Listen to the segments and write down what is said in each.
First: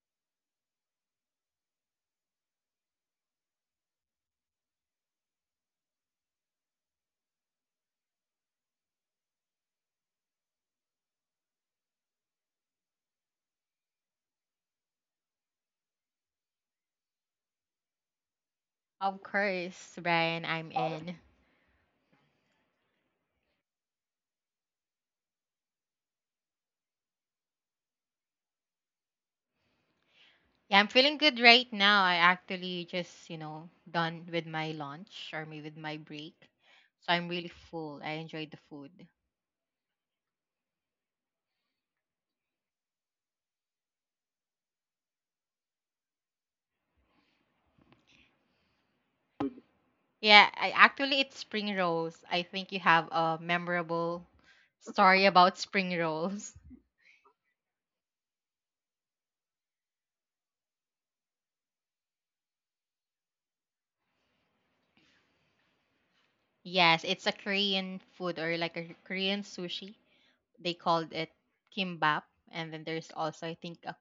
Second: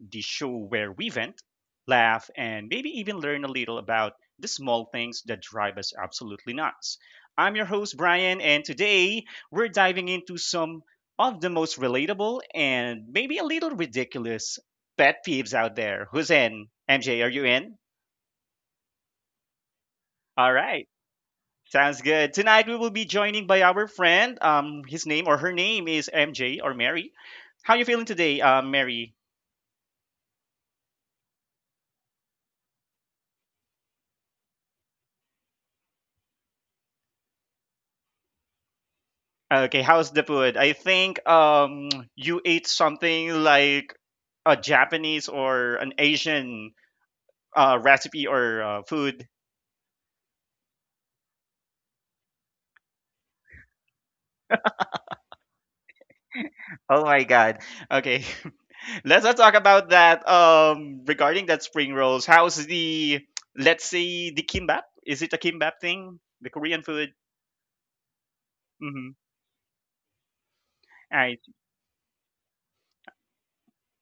the show where we vent, laugh, and maybe even learn a little about the small things that drive us absolutely nuts. I'm your host, Brian, and today we're diving into some of the most relatable and maybe a little ridiculous pet peeves out there. Who's in? MJ, are you in? Of course, Brian, All I'm right. in. Sounds good. Tonight we will be joining by our friend. His name or her name is MJ or Mary. How you feeling today, Mary? Yeah, I'm feeling good right now. I actually just, you know, done with my lunch or maybe with my break. So I'm really full. I enjoyed the food. Okay, how's the food? I think you ate something like a Japanese or an Asian recipe or food. Yeah, I actually it's spring rolls. I think you have a memorable story about spring rolls. Oh my god. Okay. Let's not talk about that regarding that spring rolls. How's the, let's say, the kimbap? Is it a kimbap thing? The Korean Yes, food? it's a Korean food or like a Mhm. Korean sushi. They called All it right. kimbap, and then there's also I think a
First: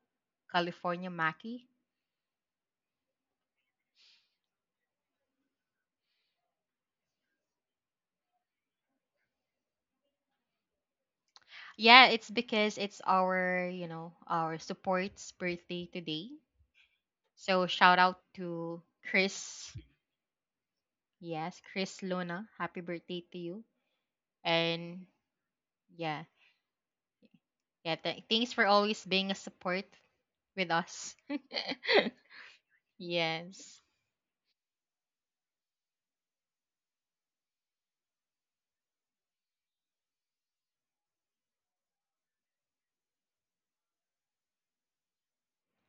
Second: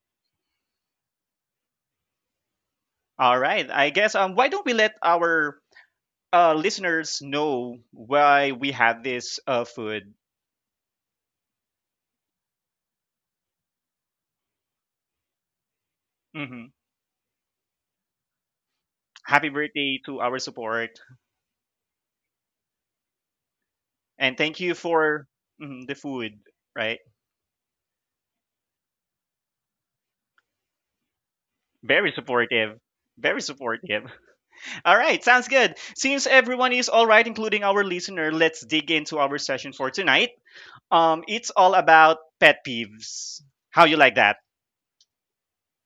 California maki. All right. I guess why don't we let our listeners know why we have this food? Yeah, it's because it's our, you know, our support's birthday today. Mm-hmm. So shout out to Happy Chris. birthday to our support, Yes, Chris Luna. Happy birthday to you. and thank you And for, mhm, the yeah, food, right? yeah, thanks for always being a support with us. Very supportive. Very Yes. supportive. All right, sounds good. Since everyone is all right, including our listener, let's dig into our session for tonight. It's all about pet peeves. How you like that?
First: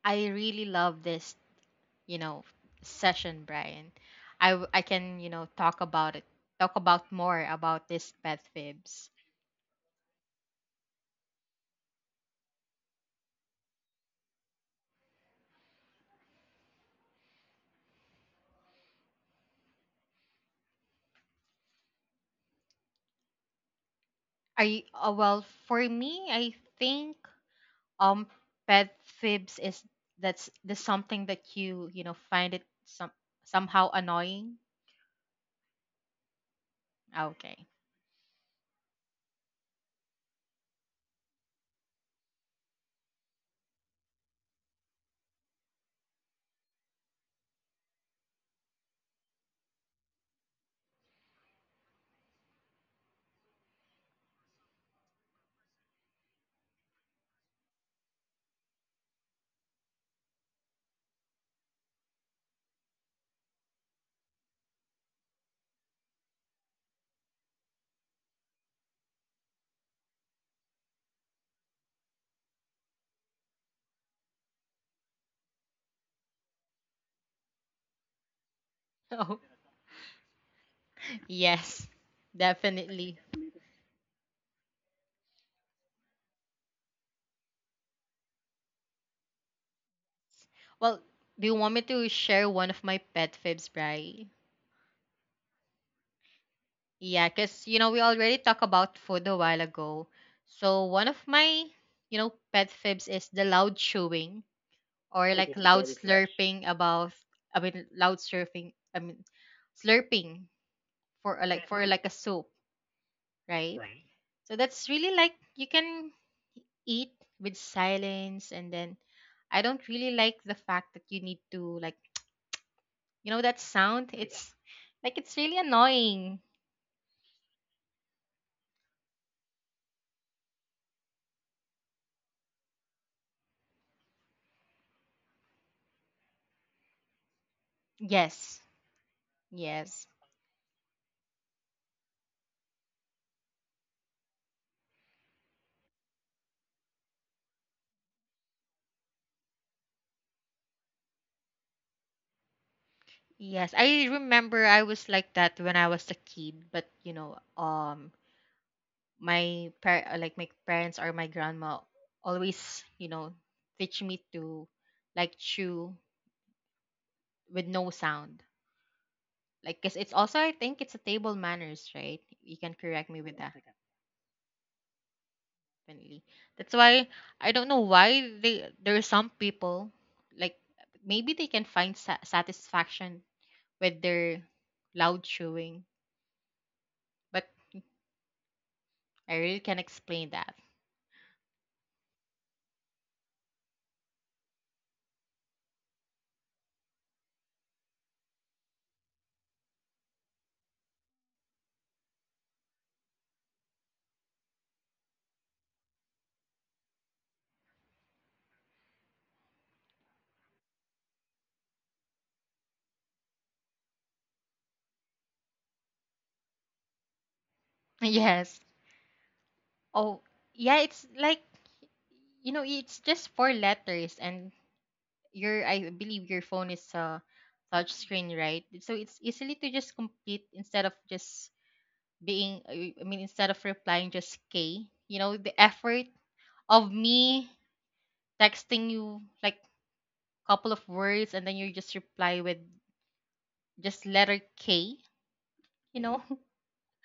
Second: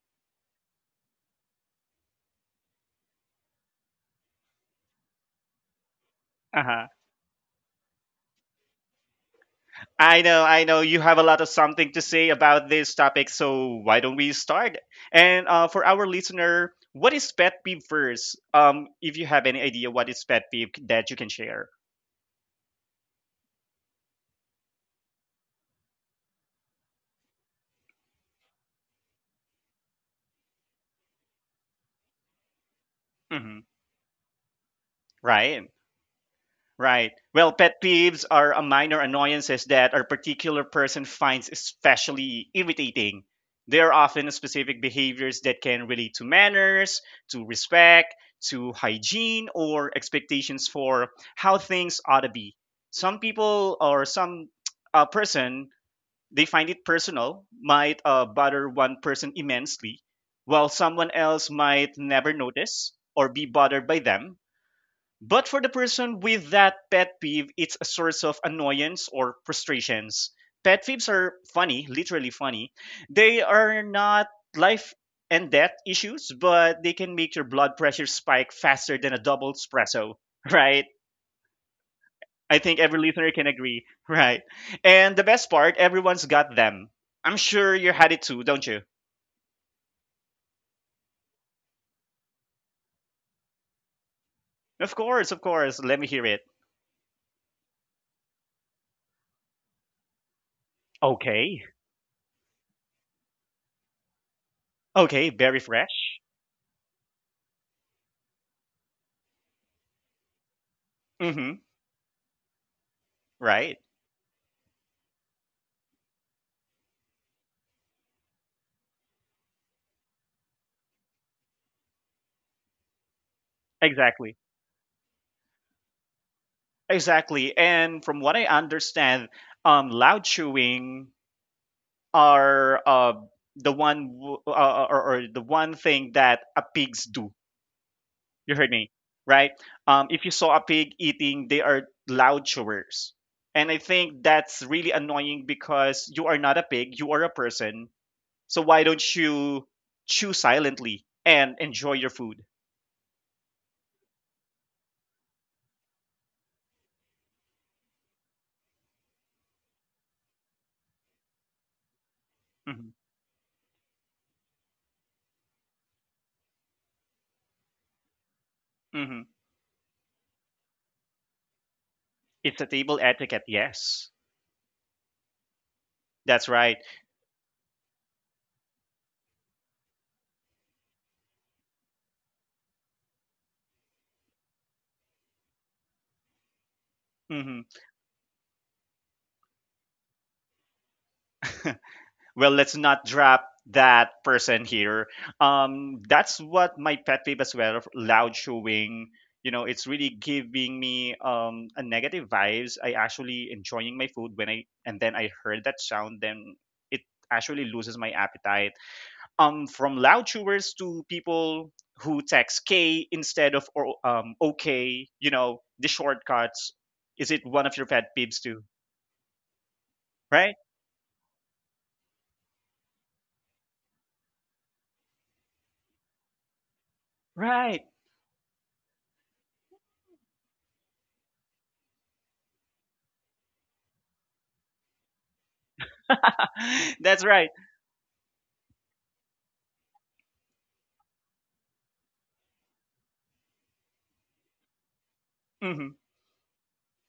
I really love this, you know, session, Brian. I can, you know, talk about it. Talk Uh-huh. about more about this pet fibs. I know, I know you have a lot of something to say about this topic, so why don't we start. And for our listener, what is pet peeve first? If you have any idea what is pet peeve that you can share. Are you, well, for me, I think um pet fibs is that's the something that you know find it Mhm. somehow annoying. Right. Right. Well, Okay. pet peeves are a minor annoyances that a particular person finds especially irritating. They are often specific behaviors that can relate to manners, to respect, to hygiene, or expectations for how things ought to be. Some people or some person, they find it personal, might bother one person immensely, while someone else might never notice or be bothered by them. But for the person with that pet peeve, it's a source of annoyance or frustrations. Pet peeves are funny, literally funny. They are not life and death issues, but they can make your blood pressure spike faster than a Oh, double espresso, right? yes, I think every definitely. listener can agree, right? And the best part, everyone's got them. I'm sure you had it too, don't you? Well, do you want me to share one of my pet fibs, Bri? Of course, of course. Let me hear it. Yeah, because you know we already talked about food a while ago, so one of Okay. my, you know, pet fibs is the loud chewing Okay, or like very loud fresh. slurping. About I mean loud slurping I mean Slurping Mm for hmm. like for like a soup, Right. right? So that's really like you can eat with silence, and then I don't really like the fact that you need to like, you know, that sound. Yeah, Exactly. it's like it's really annoying. Exactly. And from what I understand, loud chewing are the one w- or the one thing that a pigs do. You Yes. heard me, right? Yes. If you saw a pig eating, they are loud chewers. And I think that's really annoying because you are not a pig, you are a person. So why don't you chew silently and enjoy your food? Yes, I remember I was like that when I was a kid, but you know, like my parents or my grandma always, Hmm. you know, teach me to like chew with no sound, Hmm. like because it's also, I think, it's a table manners, right? It's You a can table correct me with etiquette, that. yes. Definitely. That's That's right. why I don't know why they there are some people like maybe they can find satisfaction with their loud chewing, but Mhm. I really can't explain that. Well, let's not drop that person here. That's what my pet peeve as well, loud chewing. You know, it's really giving me a negative vibes. I actually enjoying my food when I, and then I heard that sound, then it actually loses my appetite. From loud chewers to people who text K instead of, or okay, you know, the shortcuts. Is it one of your pet peeves Yes. too? Oh, Right. yeah. It's like, you know, it's just four letters and your, I believe, your phone is a Right. touch screen, right? So it's easily to just complete instead of just being I mean instead of replying just K. You know, the effort of That's right. me texting you like couple of words, and then you just reply with just letter K, Mhm. you know?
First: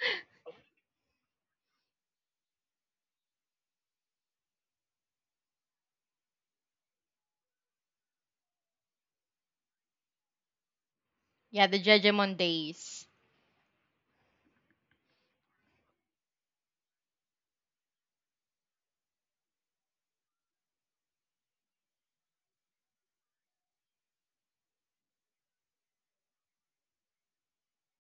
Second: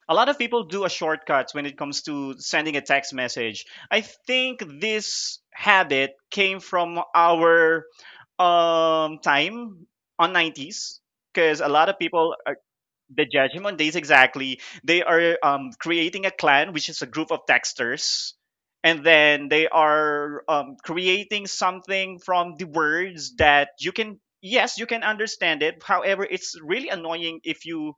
A lot of people do a shortcut when it comes to sending a text message. I think this habit came from our time on 90s because Yeah, a the lot of people Judgment are, days. the judgment days, exactly, they are creating a clan, which is a group of texters, and then they are creating something from the words that you can, yes, you can understand it, however it's really annoying if you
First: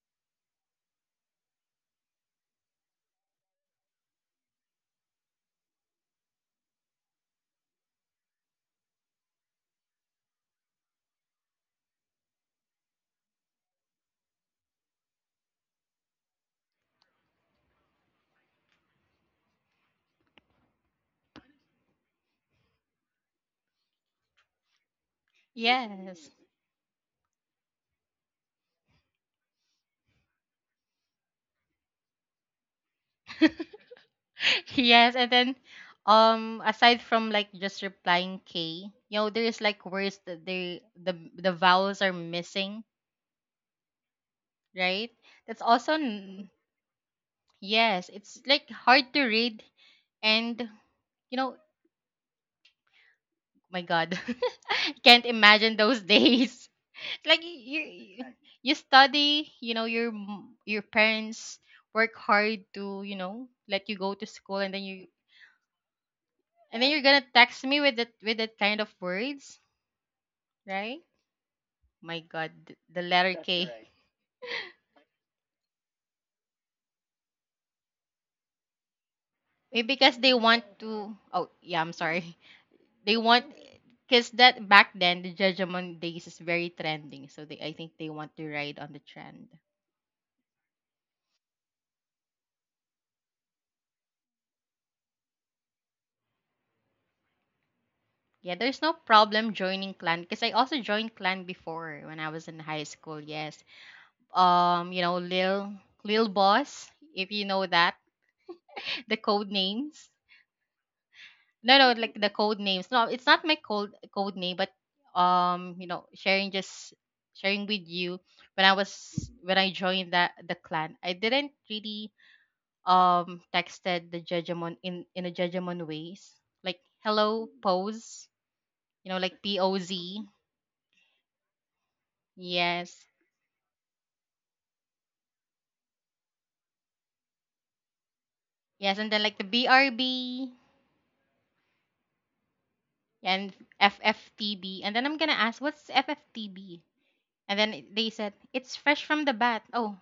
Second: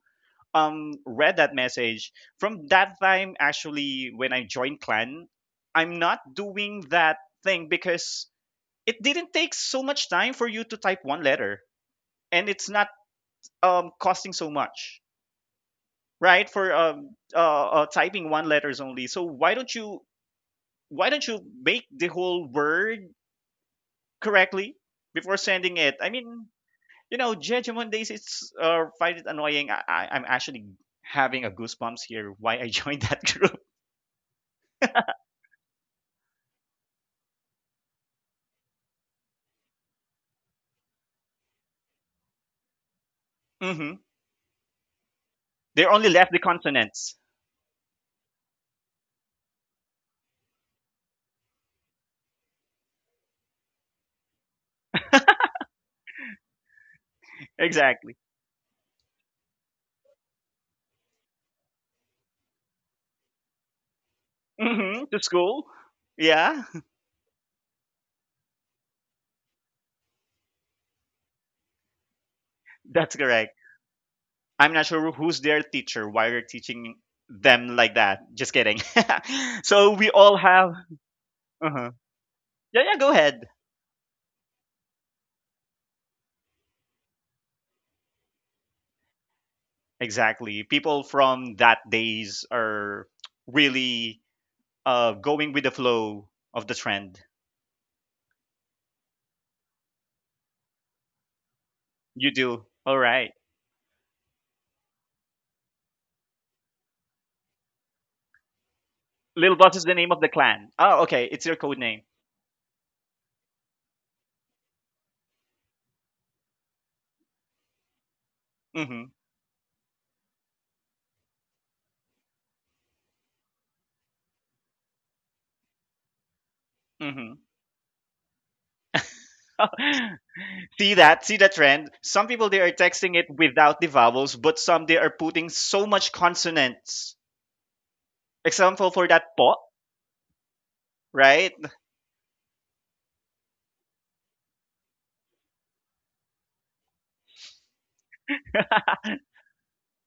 read that message from that time. Actually, when I joined clan, I'm not doing that thing, because it didn't take so much time for you to type one letter, and it's not costing so much, right, for typing one letters only. So why don't you, why don't you make the whole word correctly before sending it. I Yes. mean, you know, judgment days, it's find it annoying. I'm actually having a goosebumps here why I joined that group. Yes, and then aside from like just replying K, you know, there is like words that the vowels are missing, Mhm. right? That's They also only left the consonants. yes, it's like hard to read, and you know, my god. Can't imagine those days. Like you Exactly. you you study, you know, your your parents work hard to, you know, let you go to school, and then Hmm. you To school. Yeah. and then you're going to text me with that kind of words, right? My god, the That's letter correct. K. I'm not sure who's their teacher, why they're teaching them like that. Just kidding. So Maybe we because all they want have. to. Oh, yeah, Uh-huh. I'm sorry. Yeah, yeah, go They ahead. want, because that back then, the Judgment Days is very trending, so they, I think, they want to ride on the trend. Exactly. People from that days are really going with the flow of the trend. Yeah, there's no problem joining clan, because I also joined clan before when You I was in do. high All school. right. Yes, you know, Lil Boss, if you know that, the code Little Boss is the names. name of the clan. Oh, okay. It's your code No, no, name. like the code names. No, it's not my code name, but you know, sharing, just sharing with you, when I Mm-hmm. was, when I joined that the clan, I didn't really texted the judgment in a judgment ways. Like Mm-hmm. hello pose, you know, like POZ. See that? See the trend? Some people they are Yes. texting it without the vowels, but some they are putting so much consonants. Example Yes, for and then that like the po, BRB right? and FFTB. And then I'm gonna ask, what's FFTB? And then they said, it's fresh from the bat. Oh,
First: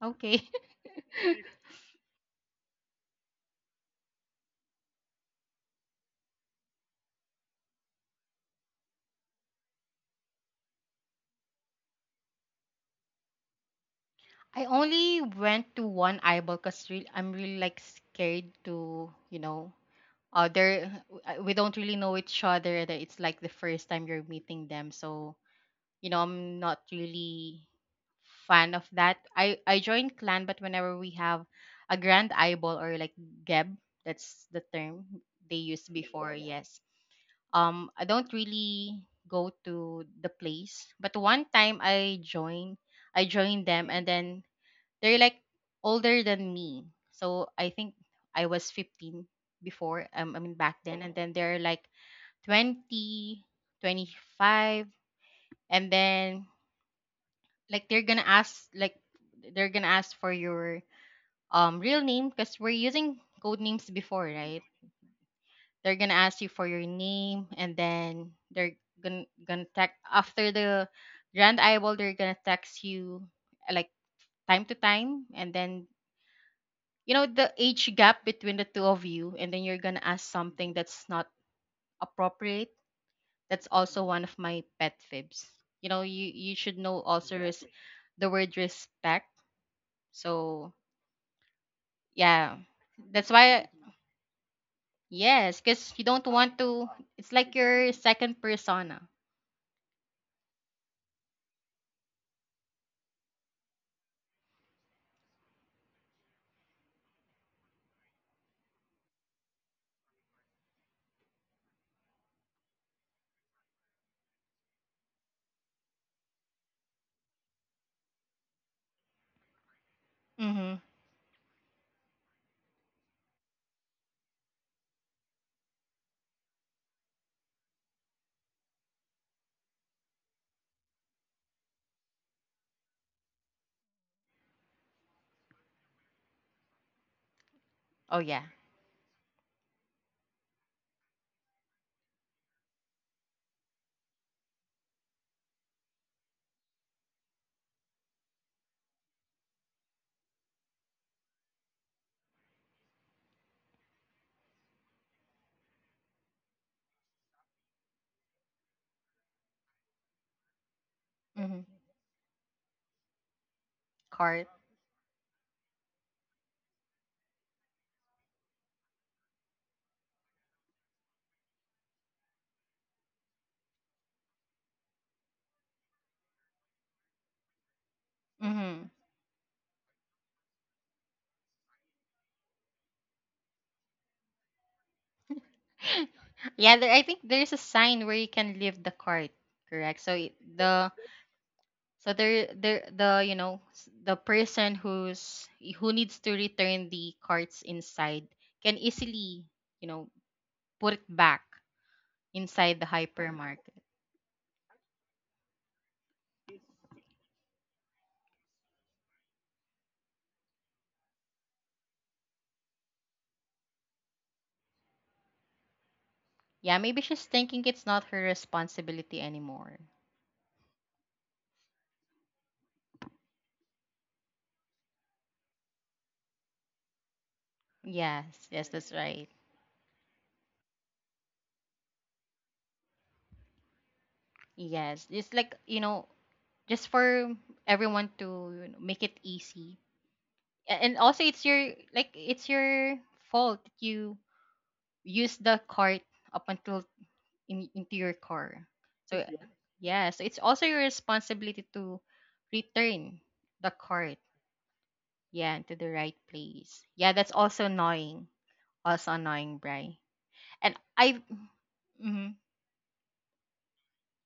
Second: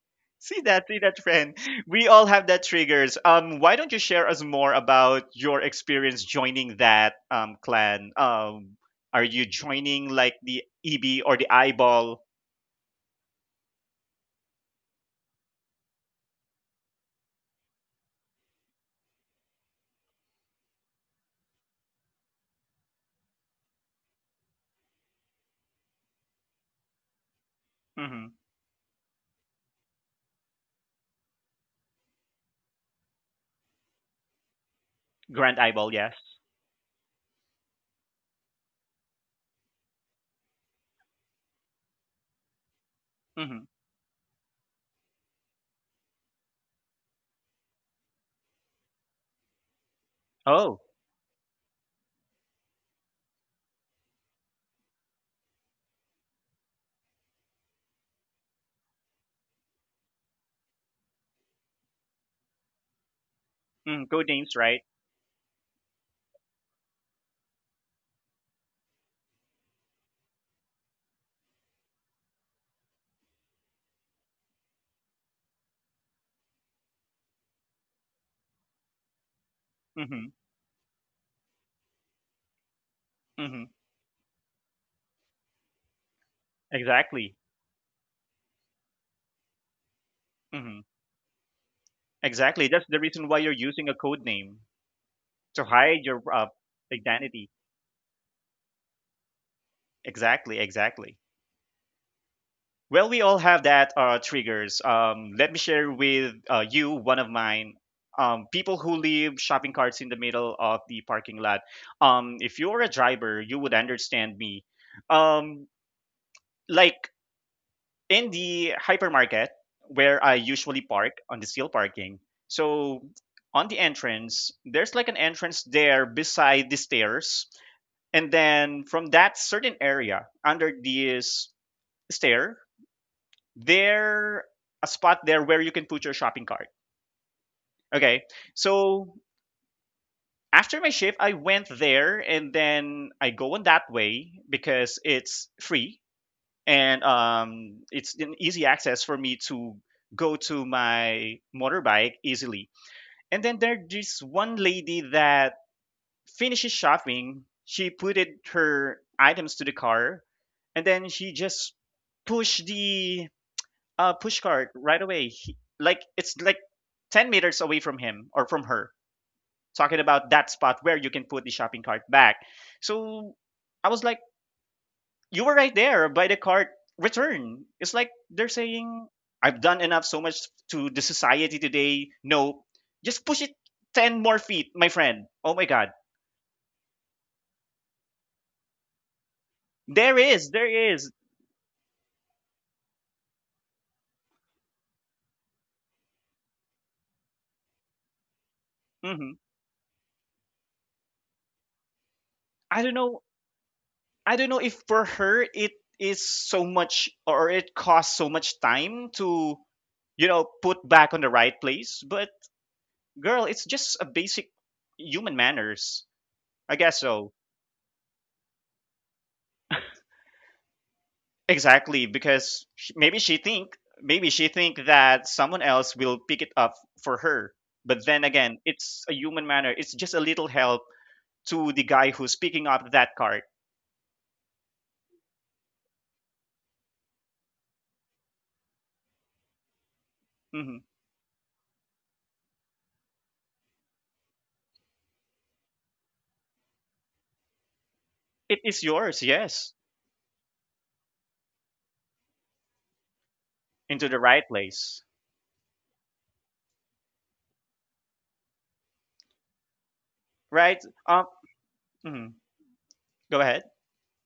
okay. See that? See that trend? We all have that triggers. Why don't you share us more about your experience joining that clan? Are you joining like the EB or the Eyeball? I only went to one eyeball because I'm really like scared to, you know, other. We don't really know each other. That It's like the first time you're meeting them, so you know, I'm not really Hmm. fan of that. I joined clan, but whenever we have a grand eyeball or like geb, that's the term they Grand used Eyeball, yes. before. Yes. I don't really go to the place, but one time I Hmm. joined them, and then they're like older than me. So I think I was 15 before. I mean back Oh, then, and then they're like 20, 25, and then like they're gonna ask like they're gonna ask for your real name, because we're using code names mm, before, code names, right? right? They're gonna ask you for your name, and then they're gonna text after the grand eyeball, they're gonna text you like time to time, and then you know the age gap between the two of you, and then you're gonna ask Hmm. something that's not appropriate. That's Hmm. also one of my pet fibs. You know, you should know also Exactly. Exactly. the word respect, so Mm-hmm. Yeah. Exactly. That's the reason That's why you're why using a code name yes, to because you hide your don't want to, it's identity. like your second persona. Exactly. Exactly. Well, we all have that triggers. Let me share with you one of mine. People who leave shopping carts in the middle of the parking lot. If you're a driver, you would understand me. Um, like in the hypermarket where I Mm-hmm. usually park on the steel parking. So on the entrance, there's like an entrance there beside the stairs. And then from that certain area under this stair, there a spot there where you can put your shopping cart. Oh, Okay. yeah. So after my shift, I went there and then I go on that way because it's free and it's an easy access for me to go to my motorbike easily. And then there's this one lady that finishes shopping, she putted her items to the car, and then she Mm-hmm. just pushed the push Cart. cart right away. He, like it's like 10 meters away from him or from her. Talking about that spot where you can put the shopping cart back. So I was like, you were right there by the cart. Return. It's like they're Mm-hmm. saying, I've done enough so much to the society today. No, just push it 10 more feet, my friend. Oh my God. Yeah, there, I think there's a sign where you can leave the cart, correct? So There it- is, the there is. so there the you know the person who's who needs to return the carts inside can Mhm. easily, you know, put it back inside I the don't know. hypermarket. I don't know if for her it is so much or it costs so much time to, you know, put back on the right place. But girl, it's just a basic human manners. I Yeah, guess maybe she's so. thinking it's not her responsibility anymore. Exactly, because maybe she think, maybe she think that someone else will pick it up for her. But then Yes, again, yes, that's it's a right. human manner. It's just a little help to the guy who's picking up that card. Yes, it's like, you know, just for everyone to, you know, make it easy, Mhm. and also it's your like it's your fault that you use the cart up until into your It car. is yours, So yes, yeah, so it's also your responsibility to return the into cart, the right place, yeah, to the right place. Yeah, that's also annoying, Bry. And right? I, Um, mm-hmm. mm-hmm. Go ahead.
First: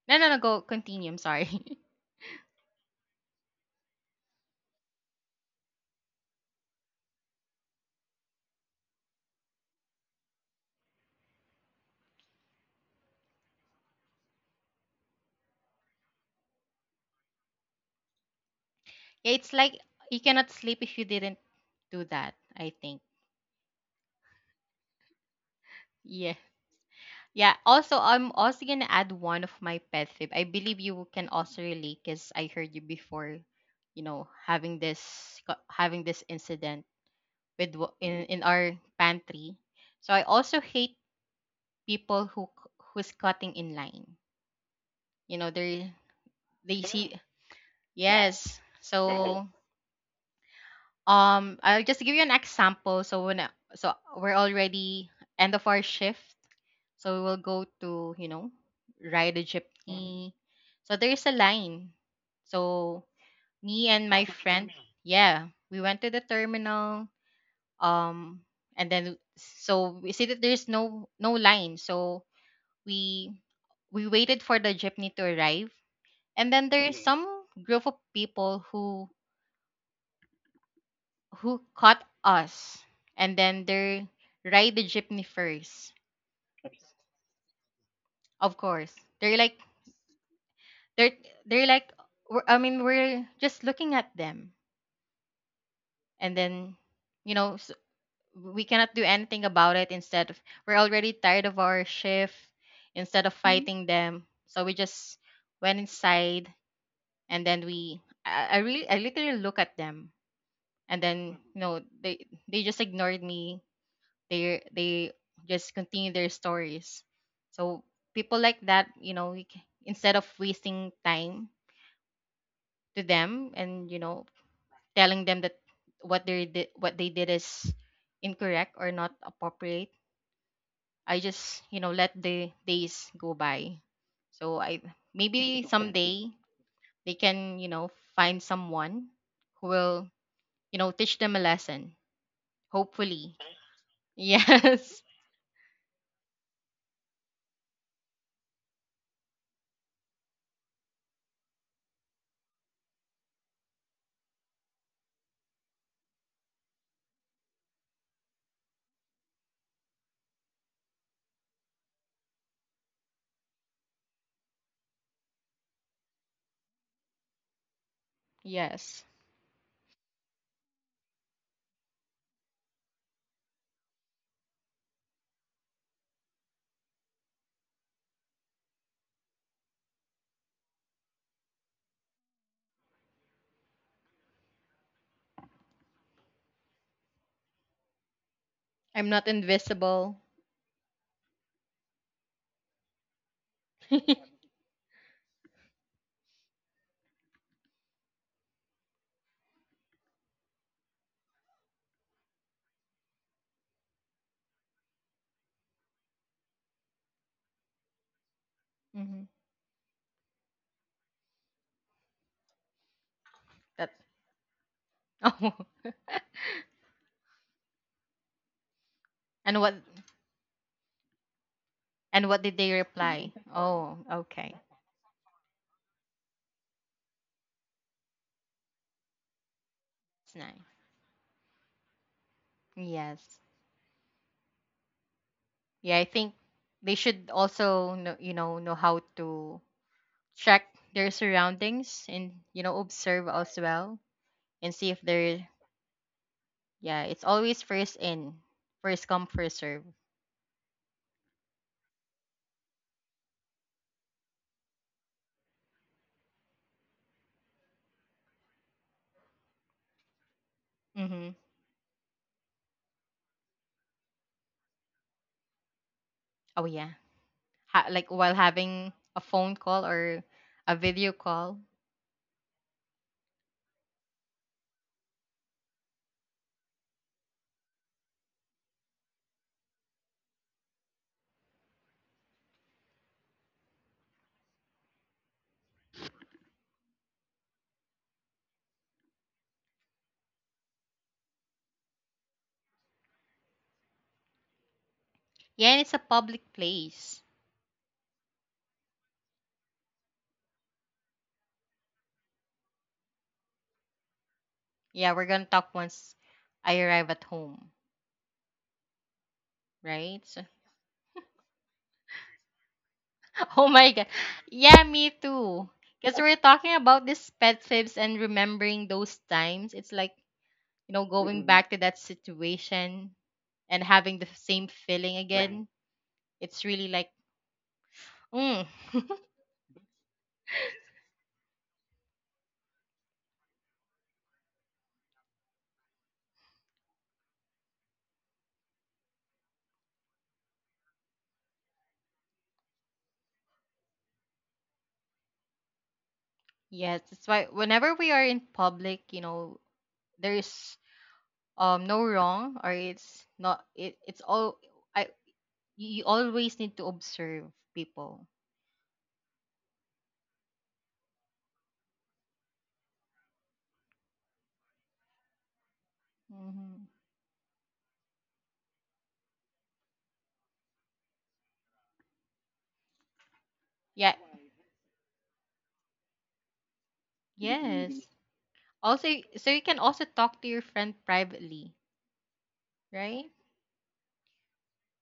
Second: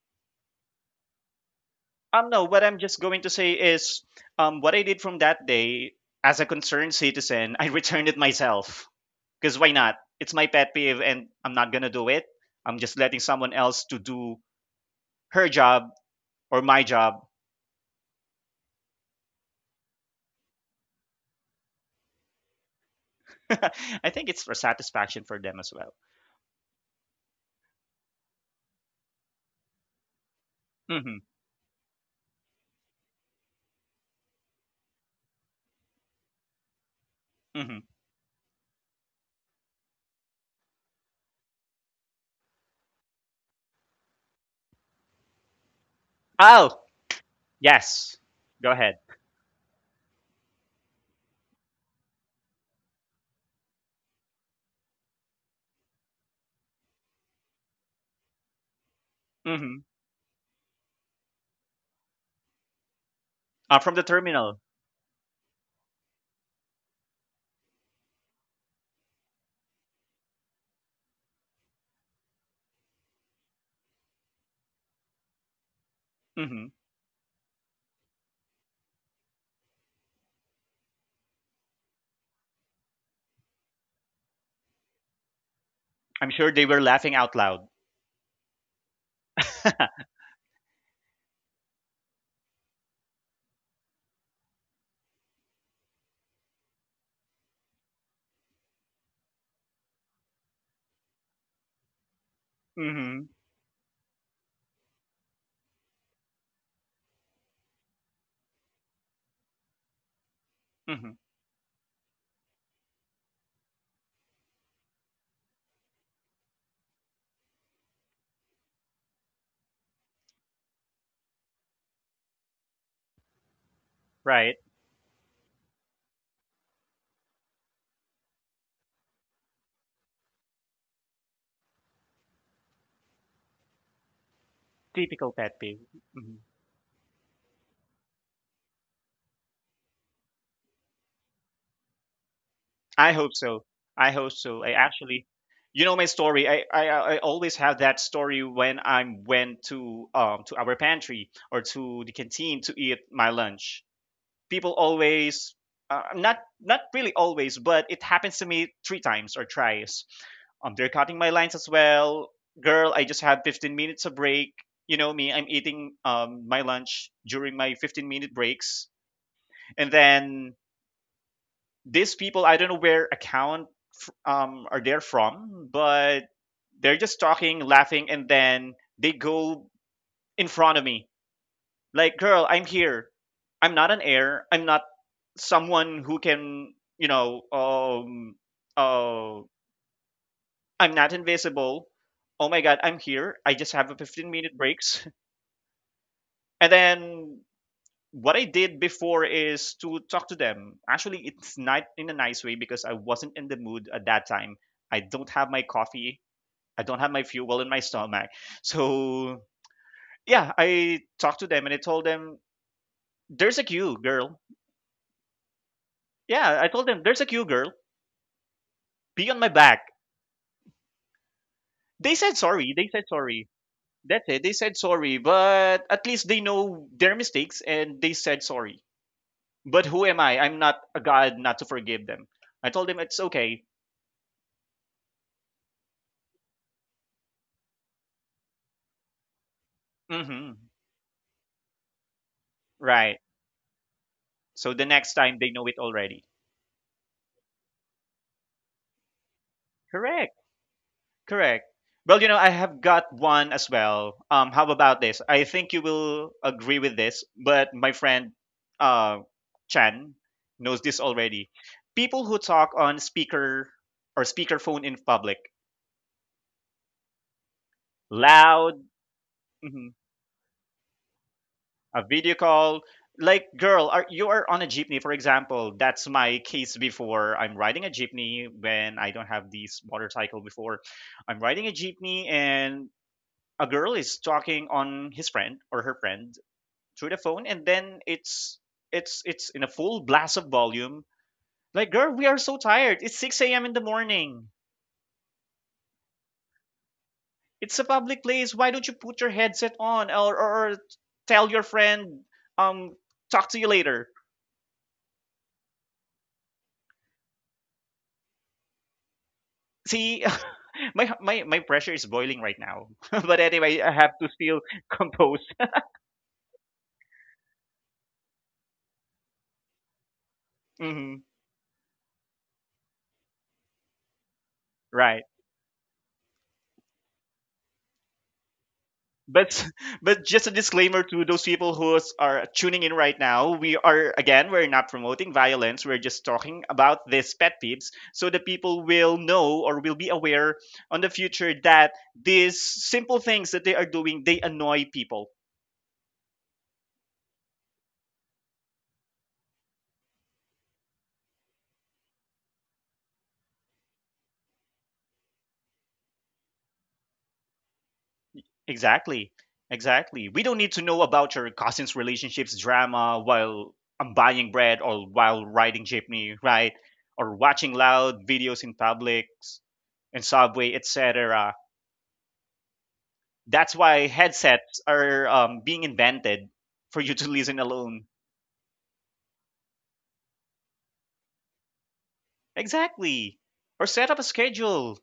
no, no, no, go continue. I'm sorry. No, what I'm just going to say is, what I did from that day as a concerned citizen, I returned it myself. Because why not? It's my pet peeve, and I'm not gonna do it. I'm just letting someone else to do her job or my job. Yeah, it's like you cannot sleep if you didn't do that, I think. I think it's for satisfaction for them as well. Yeah. Yeah. Also, I'm also gonna add one of my pet peeve. I believe you Mm-hmm. can also relate, because I heard you before, you know, having this having this incident with Mm-hmm. In our pantry. So I also hate people who who's cutting in line. You know, they Oh, they Mm, see, yeah. yes. Yes. Go Mm-hmm. ahead. So, um, I'll just give you an example. So when so we're already end of our shift, so we will go to, you know, ride a Mm-hmm. jeepney. So there is a line. So me From the and my terminal. friend, yeah, we went to the terminal. Um, and then so we see that there's no line. So we we waited for the jeepney to arrive, and Mm-hmm. then there is some group of people who caught us, and then they ride the jeepney first. I'm sure they were laughing out loud. Of course, they're like, they're they're like, we're, I mean we're just looking at them, and then you know s we cannot do anything about it. Instead of, we're already tired of our shift, Mm-hmm. instead of Mhm. fighting them, so we just went inside, and then I really I literally look at them, and Mm-hmm. then you know they just ignored me, they just continue their stories. So people like that, you know, instead of wasting time to them and you know Right. telling them that what they did is incorrect or not appropriate, I just, you know, let the days go by. So I Typical pet maybe peeve. someday Mm-hmm. they can, you know, find someone who will, you know, teach them a lesson, I hope hopefully. so. I hope so. I Yes. actually, you know my story. I always have that story when I went to our pantry or to the canteen to eat my lunch. People always, not not really always, but it happens to me 3 times or tries. They're cutting my lines as well. Girl, I just had 15 minutes of break. You know me, I'm eating my lunch during my 15-minute breaks, Yes, and then these people I don't know where account are they're from, but they're just talking, laughing, and then they go in front of me. Like, girl, I'm here, I'm not an heir, I'm not someone who can, you know, I'm not uh, invisible. I'm not invisible. Oh my god, I'm here, I just have a 15 minute breaks. And then what I did before is to talk to them. Actually, it's not in a nice way because I wasn't in the mood at that time. I don't have my coffee. I don't have my fuel in my stomach. Mm-hmm. So, yeah, I talked to them and I told them, there's a That queue, girl. oh, Yeah, I told them, there's a queue, girl. Be on my and what back. They and said what did they sorry. They said reply? sorry. Oh, That's it. They okay, said sorry, but at least they know their mistakes and they said sorry. But who am it's I? I'm nice. not a god not to forgive them. I told them it's Yes, okay. yeah. I think they should also know, you know how to hmm check their surroundings and you know Right. observe as well, So and the see if next time they they're know it already. yeah. It's always first in, first come, first serve. Correct. Correct. Well, you know, I have got one as well. How about this? I think you will agree with this, but my friend uh Chan knows this Mm-hmm. already. People who talk on speaker or speakerphone in public, Oh, yeah, like while loud, having a phone call mhm, or a video call. a video call. Like, girl, are you are on a jeepney, for example? That's my case before. I'm riding a jeepney when I don't have this motorcycle before. I'm riding a jeepney and a girl is talking on his friend or her friend through the phone, and then it's in a full blast of volume. Like, girl, we are so tired, it's 6 a.m in the morning. Yeah, and it's a public place. It's a public place, why don't you put your headset on, or tell your friend um talk to you later. Yeah, we're gonna talk once I arrive at home, right? See, So, my pressure is boiling right now. But oh anyway, I my god. have to feel Yeah, me composed. too. Because we're talking about these pet tips and remembering those times. It's like, you know, hmm going Mm-mm. back to that situation and having the same feeling Right. Right. again. It's really like, mm, But But just a disclaimer to those people who are tuning in right now, we are, again, we're not promoting violence. We're just talking about these pet peeves, so that people will know or will be aware on the future that these simple things that they are doing, they annoy people. yes. That's why whenever we are in public, you know, there's no wrong or it's not it's all I you always need to observe people. Exactly. Exactly. We don't need to know about your cousin's relationships drama while I'm buying bread or while riding jeepney, right? Hmm Or watching loud videos in public and subway, etc. That's why Yeah. headsets are being invented for you to listen Yes. alone. Also, so you can also talk to your friend privately, right? Exactly. Or set up a schedule.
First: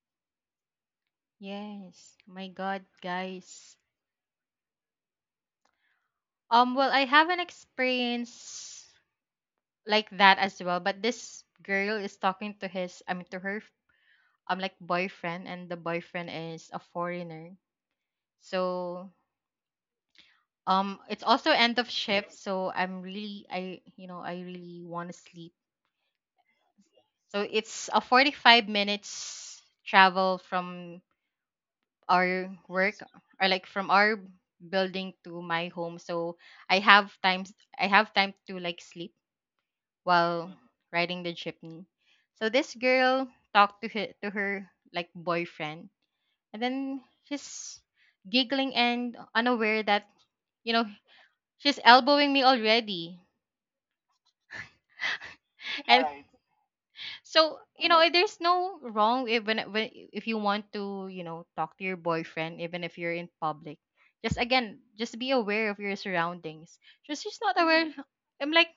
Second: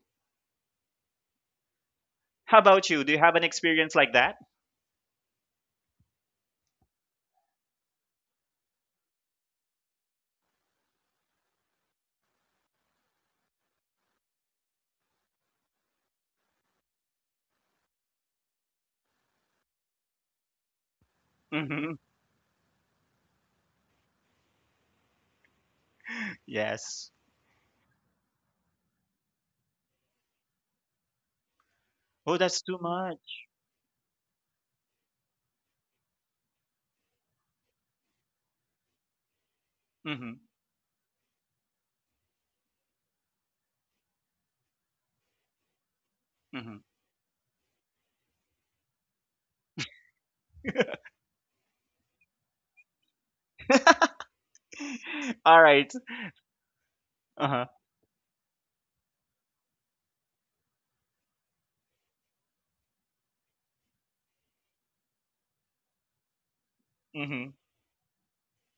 Yes. My How God, about you? Do you have an guys. experience like that? Well, I have an experience like that as well, but this girl is talking to his, I mean, to her, like boyfriend, and the boyfriend is a foreigner. So, it's also end of hmm shift, so I'm really, I, you know, I really want to sleep. Yes. So it's a 45 minutes travel from Oh, our that's too work much. or like from our building to my home, so I have time to like sleep hmm while riding the jeepney. So this girl talked to her like boyfriend, and hmm then she's giggling and unaware that, you know, she's elbowing me already. All right. And So Uh-huh. you know, there's no wrong even if- when if you want to, talk to your boyfriend, even if you're in public. Just again, just be aware of your surroundings. Just She's Mm-hmm. not aware. I'm like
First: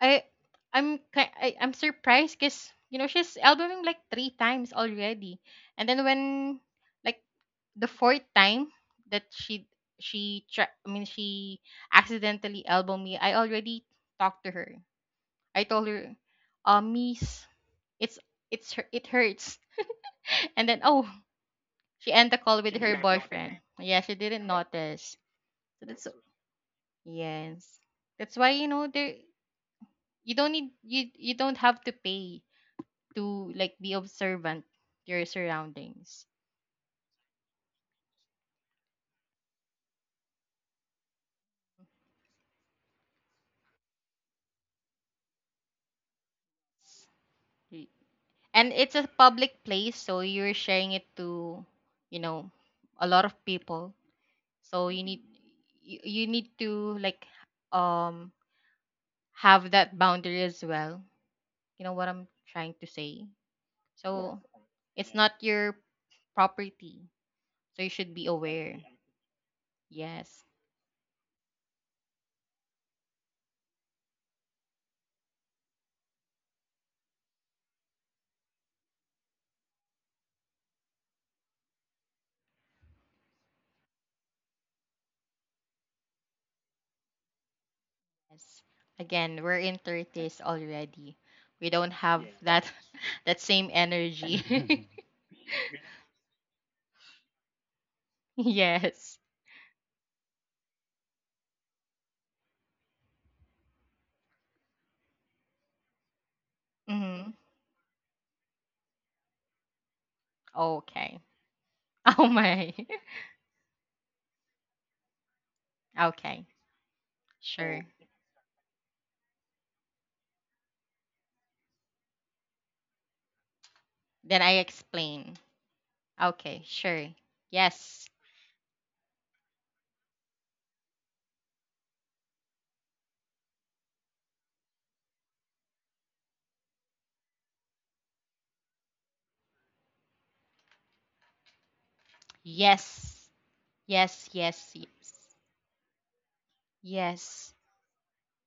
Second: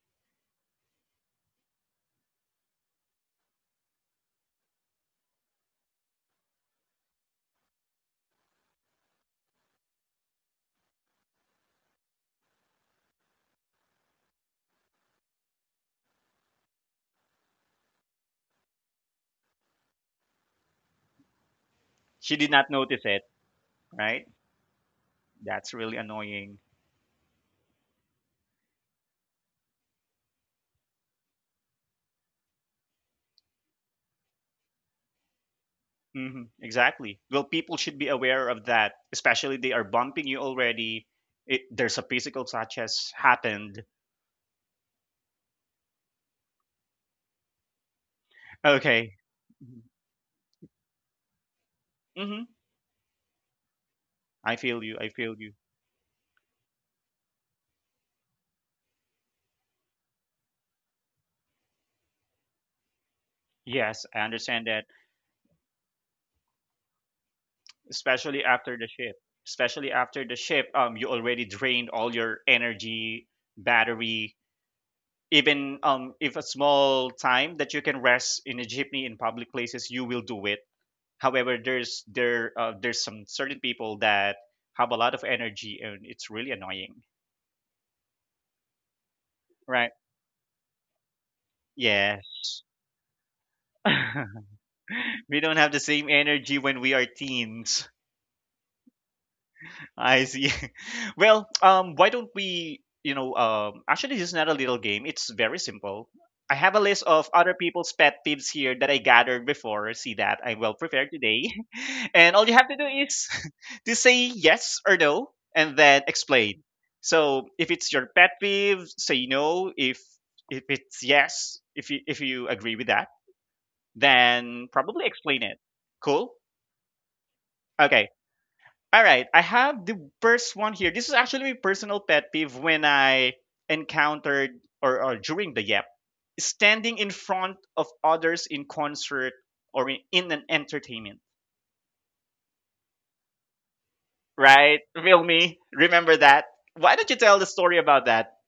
I, I'm ki- I, I'm surprised because, you know, she's albuming like 3 times already, and then when, like, the fourth time that she accidentally elbowed me, I already talked to her. I told her, miss, it's it hurts. And then, oh, she end She the did call not with her notice it, boyfriend. Yeah, she right? didn't notice. That's So really that's annoying. yes. That's why, you know, there you don't need you you don't have to pay to like be observant to your surroundings. Exactly. Well, people should be aware of that, especially they are bumping you already. It, there's a physical touch has happened. Y- And it's a Okay. public place, so you're sharing it to, you Mm-hmm. know a lot of people. I feel So you. I feel you. you, you need to like um have that boundary as well. You know what I'm trying to say? Yes, I So understand that. it's not your property. So you should be Especially after aware. the shift. Especially after the Yes. shift, you already drained all your energy, battery. Even if a small time that you can rest in a jeepney in public places, you will do it. However, there's some certain people that have a lot of energy and it's really annoying, Yes. Again, we're in right? thirties already. We don't have Yes. that that same energy. We don't have the same energy when we are teens. Yes. I see. Well, why don't we, you know, actually, this is not a little game. It's very simple. I have a list of Hmm. other people's pet peeves here that I gathered before. See that I'm well prepared Okay. today. Oh And all you have my. to do is to say yes or no and then Okay. explain. So if Sure. it's your pet peeve, say no. If it's yes, if you agree with that, Then I then probably explain. explain it. Cool? Okay, sure. Okay. Yes. All right, I have the first one here. This is actually my personal pet peeve when I encountered or during the Yep, standing in front of others in concert or in an entertainment. Yes. Yes, yes, Right? yes. Feel me? Remember that? Why don't you tell the Yes. story about that?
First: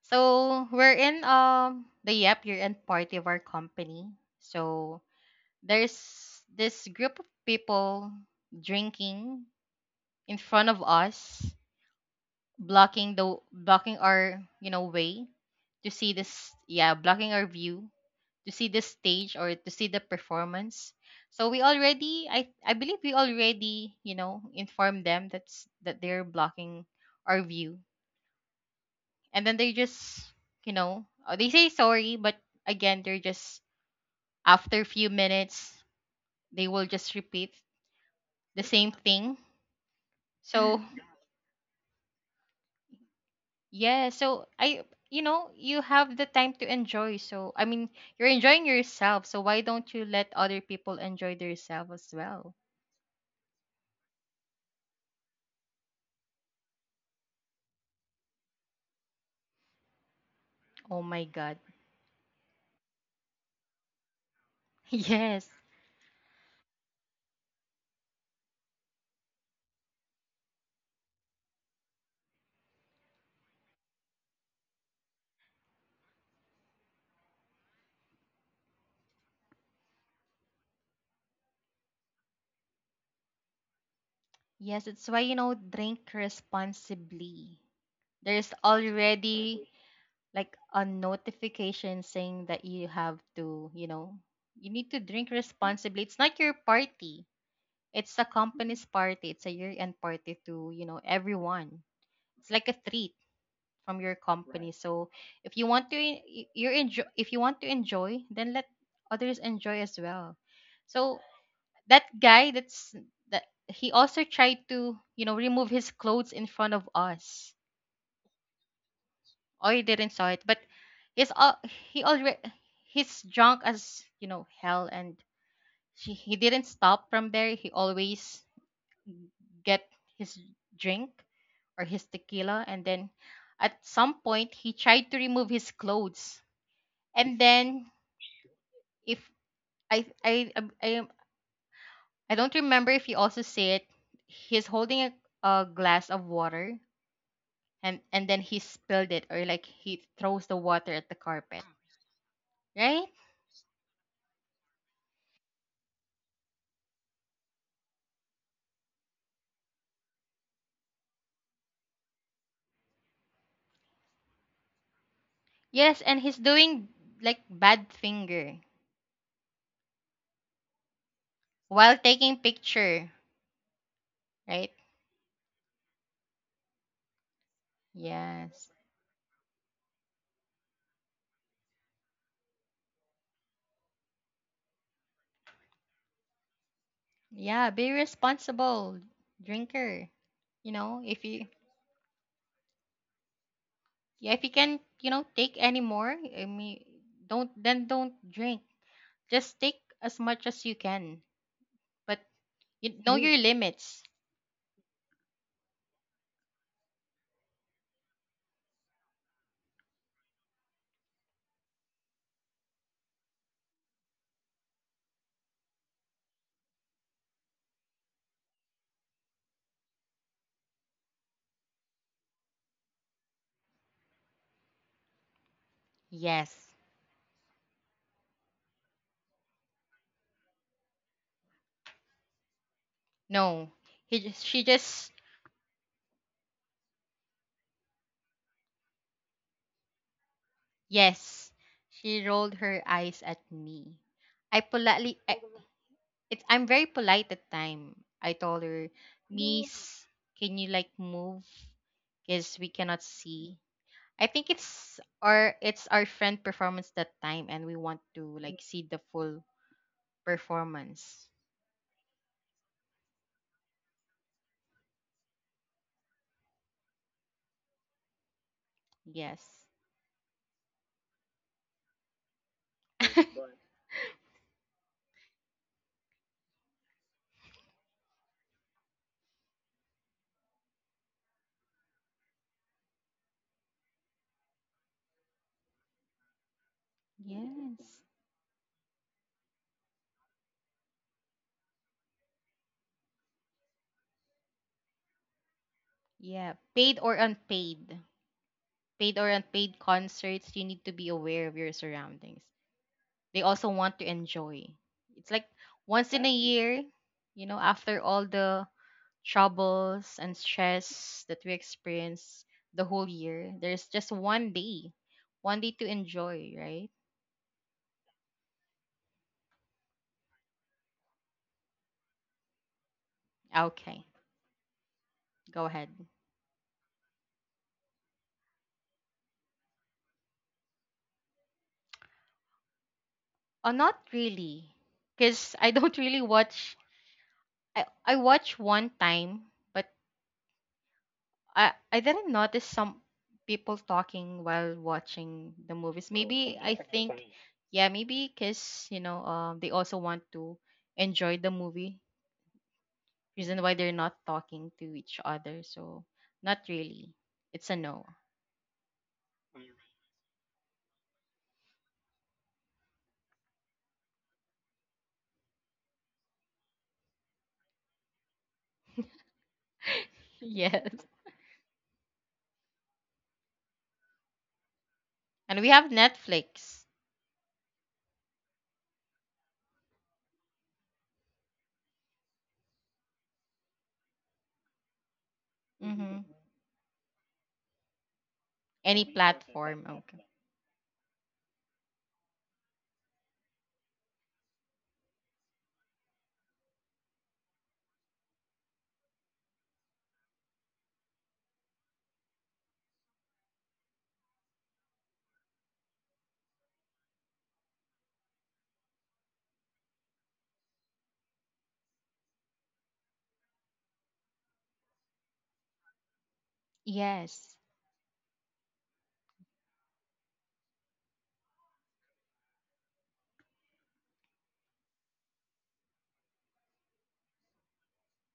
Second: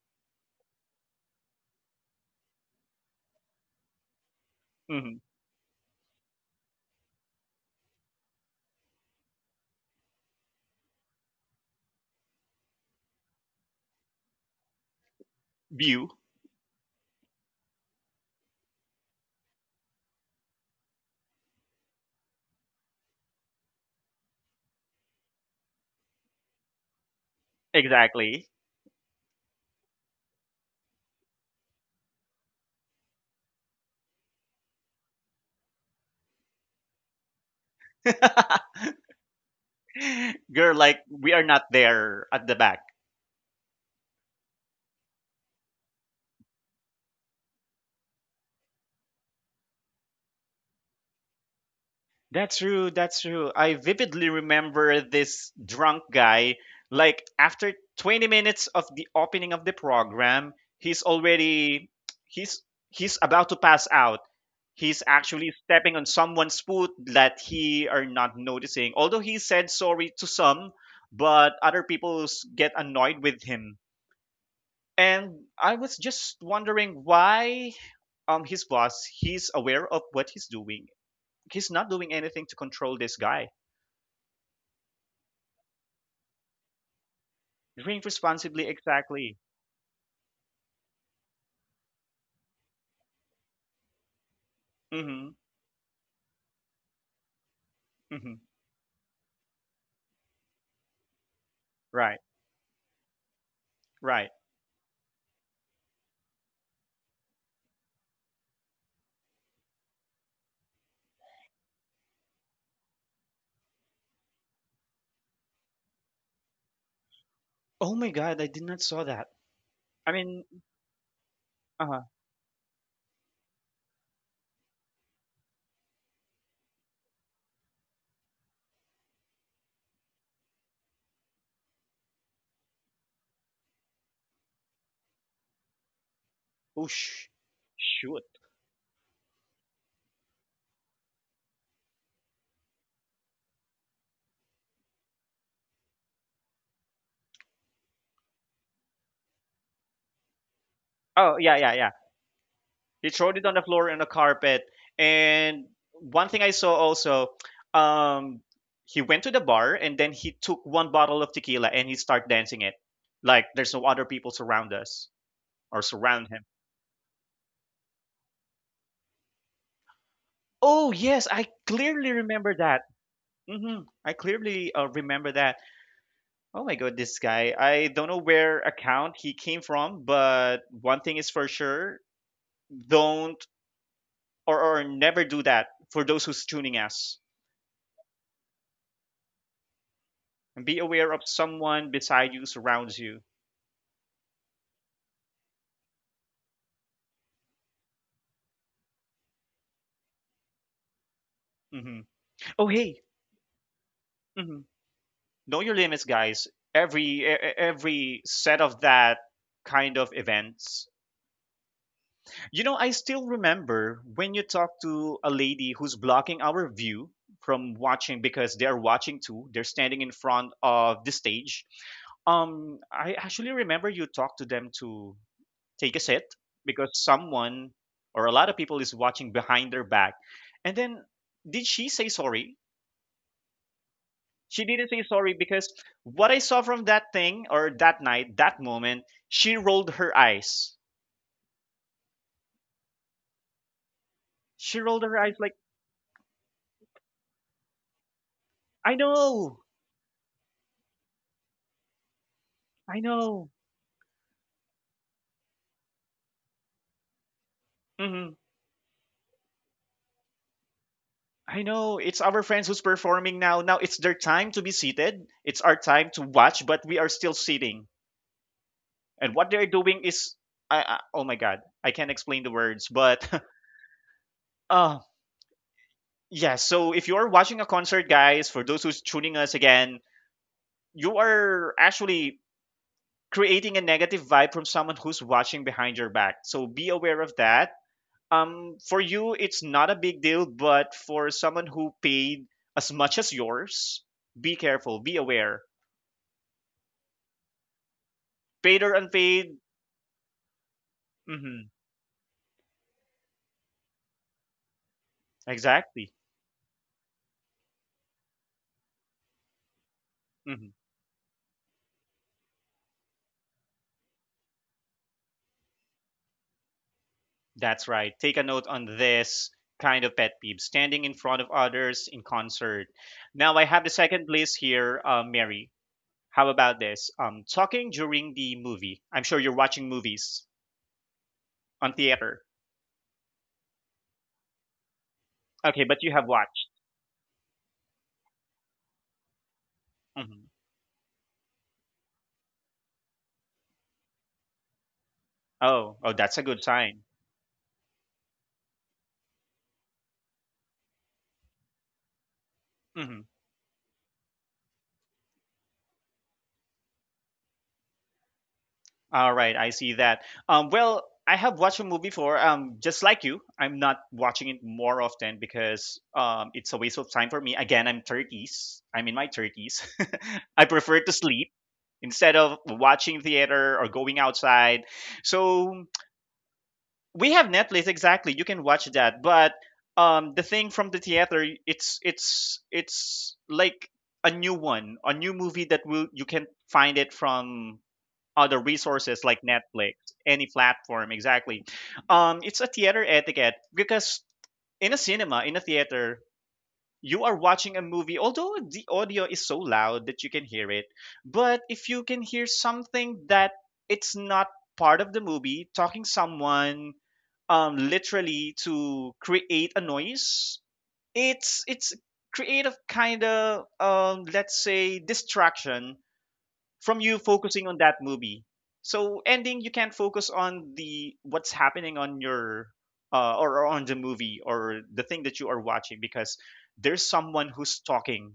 So we're in the year end party of our company. So Mhm. there's this group of people drinking in front of us, blocking our, you know, way to View. see this yeah, blocking our view to see the stage or to see the performance. So we already, I believe, we already, you know, informed them that's that they're blocking our view, Exactly. and then they just, you know, they say sorry, but again, they're just, after a few minutes, they will just repeat the same thing. Girl, So like, we are not there at the back. yeah, so I you know, you have the time to enjoy, so I mean, you're enjoying yourself, so why don't you let other people enjoy themselves as well? That's true. That's true. I vividly remember this drunk guy. Like, after 20 minutes of the opening of the program, Oh he's my god. already, he's, he's about to pass out. He's Yes. actually stepping on someone's foot that he are not noticing. Although he said sorry to some, but other people get annoyed with him. And I was just wondering why his boss, he's aware of what he's doing, he's not doing anything to control this guy. Yes, it's why, you know, drink responsibly. Drink There's responsibly, exactly. already like a notification saying that you have to, you know, you need to Mm-hmm. drink responsibly. It's not your party. It's a Mm-hmm. company's party. It's a year-end party to, you know, everyone. Right. It's like a treat from your Right. company. Right. So if you want to you're enjoy if you want to enjoy, then let others enjoy as well. So that guy that's that he also tried to, you know, remove his clothes in front of us. Oh my god, I did not saw that. Oh, he didn't I saw it, mean, but he's all he uh-huh. already, he's drunk as, you know, hell, and he didn't stop from there. He always get his drink or his tequila, and then at some point he tried to remove his clothes, Oh sh- and then Shoot. if I I I, I, I don't remember if he also said he's holding a glass of water, and then he spilled it or like he throws the water at the Oh yeah, carpet, yeah, yeah. right? He throwed it on the floor and the carpet. And one thing I saw also, um, he went to the bar and then he took one bottle of tequila and he started dancing it. Like there's no other people surround us or Yes, and surround he's him. doing like bad finger Oh yes, I while clearly taking remember that. picture, I right? clearly remember that. Oh my god, this guy. I don't know where Yes. account he came from, but one thing is for sure, don't or never do that for those who's tuning us. Yeah, be responsible drinker. And You be know, aware if of you, someone beside you, surrounds you. yeah, if you can, you know, take any more, I mean, don't drink. Just take as much as you can, hmm but Oh, you hey. know your limits. hmm Know your limits, guys. Every set of that kind of events. You know, I still remember when you talk to a lady who's blocking our view from watching because they're watching too. They're standing in front of the stage. I actually remember you talked to them to take a seat Yes. because someone or a lot of people is watching behind their back. And then did she say sorry? No. She She didn't say just — sorry because what I saw from that thing or that night, that moment, she rolled her eyes. yes. She rolled her eyes at me. I She rolled her politely I, eyes like, it's I'm very polite at time. I told her, yeah, I know, miss, can you like move? Because we I cannot know. see. I think it's our, friend performance that time, and we want Mhm. to like see the full performance. I know it's our friends who's performing now. Now it's their time to be seated. It's our time to watch, but we are still sitting. And what Yes. they're doing is, I oh my god, I can't explain the words, but uh yeah. So if you are watching a concert, guys, for those who's tuning us again, you are actually creating a negative vibe from someone who's watching behind your back. So be aware of that. Yes. For you it's not a big deal, but for someone who paid as much as yours, be careful, be aware. Yeah. Paid or unpaid. Paid or Paid or unpaid. unpaid concerts, you need to be aware of hmm your surroundings. They also want to enjoy. It's like exactly. once in a year, you know, after all the troubles and hmm stress that we experience the whole year. There's just one day to enjoy, right? that's right, take a note on this kind of pet peeve, standing in front of others in concert. Now I have the Okay, second list here, go Mary. ahead. How about this, talking during the movie? I'm sure you're watching movies on theater. Oh, not really, because I Okay, but don't you really have watched. watch. I watch one time, but hmm I didn't notice some people talking while watching the oh, movies. oh, that's a Maybe good I sign. think, yeah, maybe because, you know, they also want to enjoy the movie. Mhm. Reason why they're not talking to each other. So not really. It's a no. All right, I see that. Well, I have watched a movie before. Just like you, I'm not watching it more often because it's a waste of time for me. Again, I'm 30s. I'm in my 30s. I prefer Yes. to sleep instead of watching theater or going outside. And we So have Netflix. we have Netflix. Exactly, you can watch that. But the thing from the theater, it's like a new one, a new movie that will you Mm-hmm. can find it from other Any resources like platform. Netflix, Okay. any platform, exactly. It's a theater etiquette because in a cinema, in a theater, you are watching a movie, although the audio is so loud that you can hear it. But if you can hear something that it's not part of the movie, talking someone literally to create a noise, it's creative kind of let's say distraction from you Yes. focusing on that movie. So ending, you can't focus on the what's happening on your or on the movie or the thing that you are watching because there's someone who's talking.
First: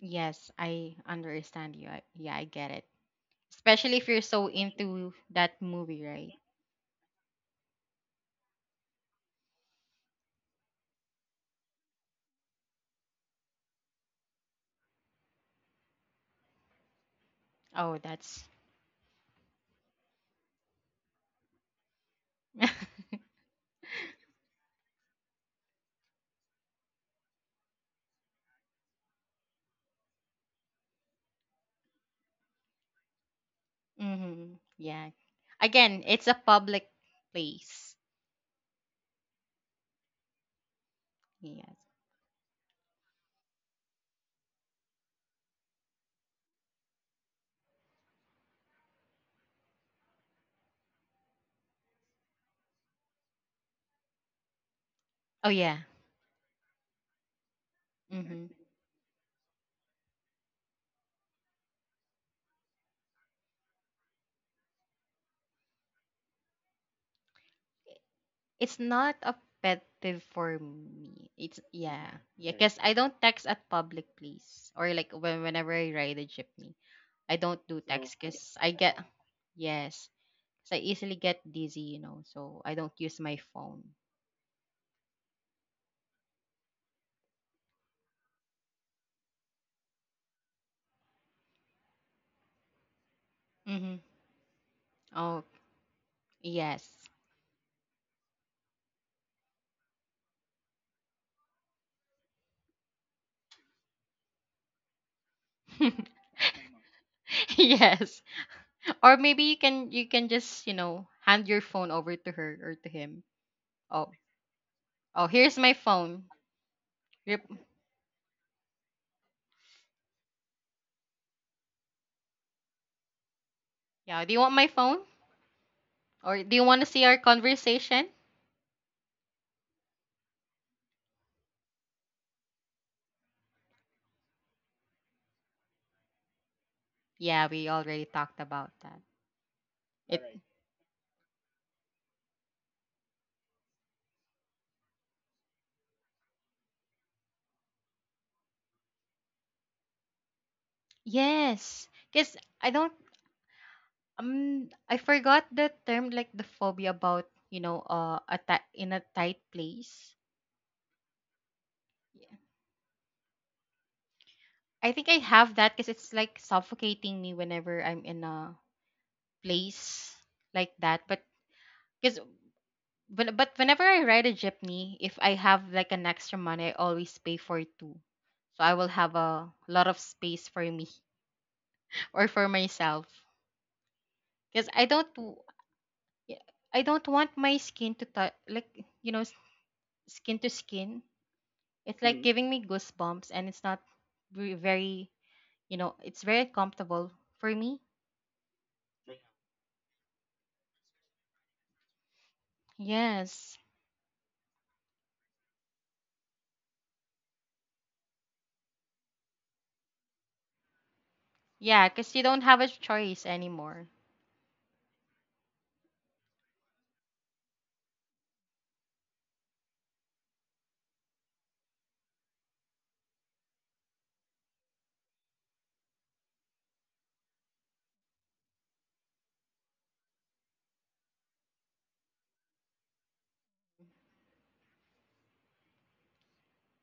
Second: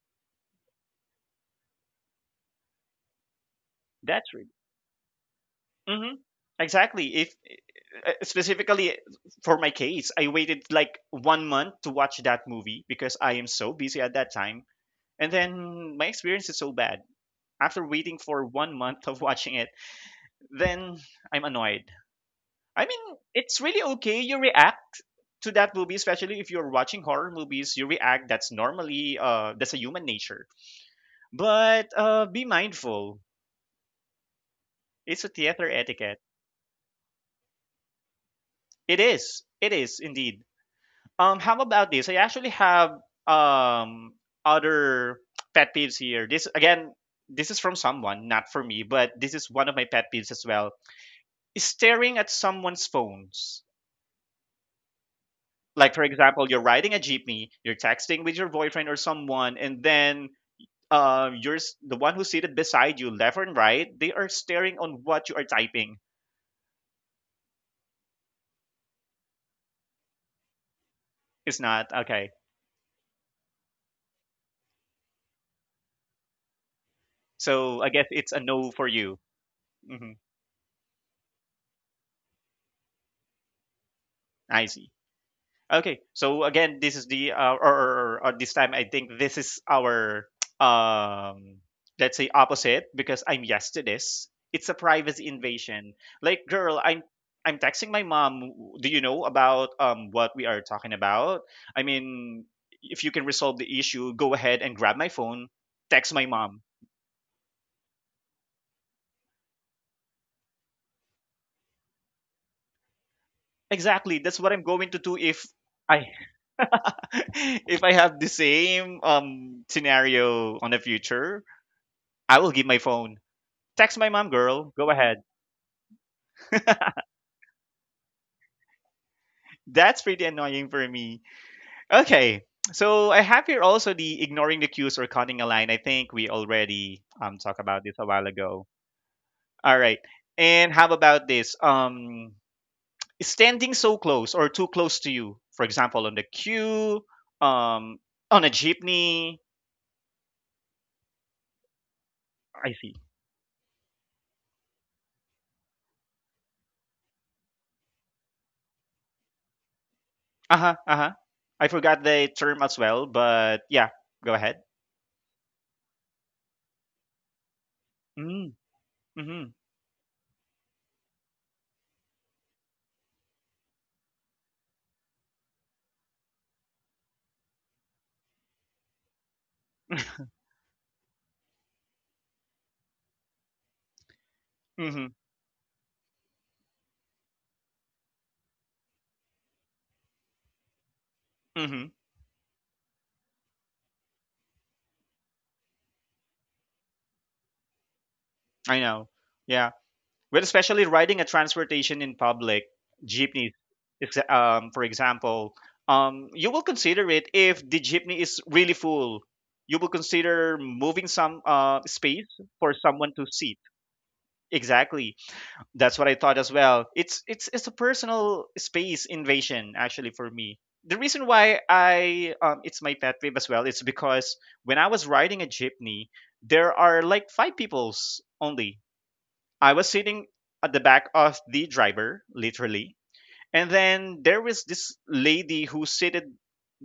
Yes, I understand you. Yeah, I get it. Especially if you're That's so right. into that movie, hmm right? Exactly. If specifically for my case, I waited like 1 month to watch that movie because I am so busy at that time, and then my experience is so bad. After Oh, waiting that's for 1 month of watching it, then I'm annoyed. I mean, it's really okay. You react to that movie, especially if you're watching horror movies. You react. That's normally that's a human nature. But be mindful. Mm-hmm. Yeah. It's a theater Again, etiquette. it's a public place. It is. It is indeed. How Yes. about this? I actually have um other pet peeves here. This again. This is from someone, not for me, but this is one of my pet peeves as well. Staring at someone's phones, Oh yeah. like for example you're riding a jeepney, you're texting with Mm-hmm. your boyfriend or someone, and then the one who's seated beside you left and right, they are staring on what you are typing. It's not a pet peeve for me. It's It's not yeah. okay. Yeah, cuz I don't text at public place, or like whenever I ride a jeepney. I don't So do I guess text it's a cuz no I for get you. yes. hmm 'Cause I easily get dizzy, you know. So I don't use my phone. I see. Okay, so again, this is the or this time I think this is our um let's say opposite because I'm yes to Mhm. this. It's a privacy Oh, invasion. Like, girl, yes. I'm texting my mom. Do you know about what we are talking about? I mean, if you can resolve the issue, go ahead and grab my phone, text my mom. Yes. Or maybe you can, just, you know, hand your phone over to her or to him. Oh. Exactly, that's what I'm going to do Oh, if here's my I phone. Rip- if I have the same scenario on the future. I will give my phone. Text my Yeah, mom, do you want my girl. Go phone? ahead. Or do you want to see our conversation? That's pretty annoying for me. Okay. So I have here also the ignoring the cues or cutting a line. I think we already Yeah, talked we about this a already while talked ago. about that. All right. All It And how about this? Standing so close or too close to you. For example, on the queue, um on a jeepney. Yes, because I I see. don't I forgot the term, like the phobia about, you know, a ti in a tight place. Uh-huh. Uh-huh. I forgot Yeah. the term as well, but yeah, go ahead. I think I have that because it's like suffocating me whenever I'm in Mm, a mm-hmm. place like that. But because but whenever I ride a jeepney, if I have like an extra money, I always pay for 2, so I will have a lot of space for me or for myself. Because I Mm-hmm. don't — yeah, I don't want my skin to touch, like, you know, skin to skin. Mm-hmm. It's like giving me goosebumps, and it's not very, very, you know, it's very comfortable for me. I know. Yeah. Well, especially riding a transportation in public, jeepney, Yes. For example, you will consider it if the jeepney is really full. You will consider moving some Yeah, because you space don't have a for someone to choice sit. anymore. Exactly, that's what I thought as well. It's a personal space invasion actually for me. The reason why I it's my pet peeve as well is because when I was riding a jeepney, there are like five people's only I was sitting at the back of the driver, literally. And then there was this lady who seated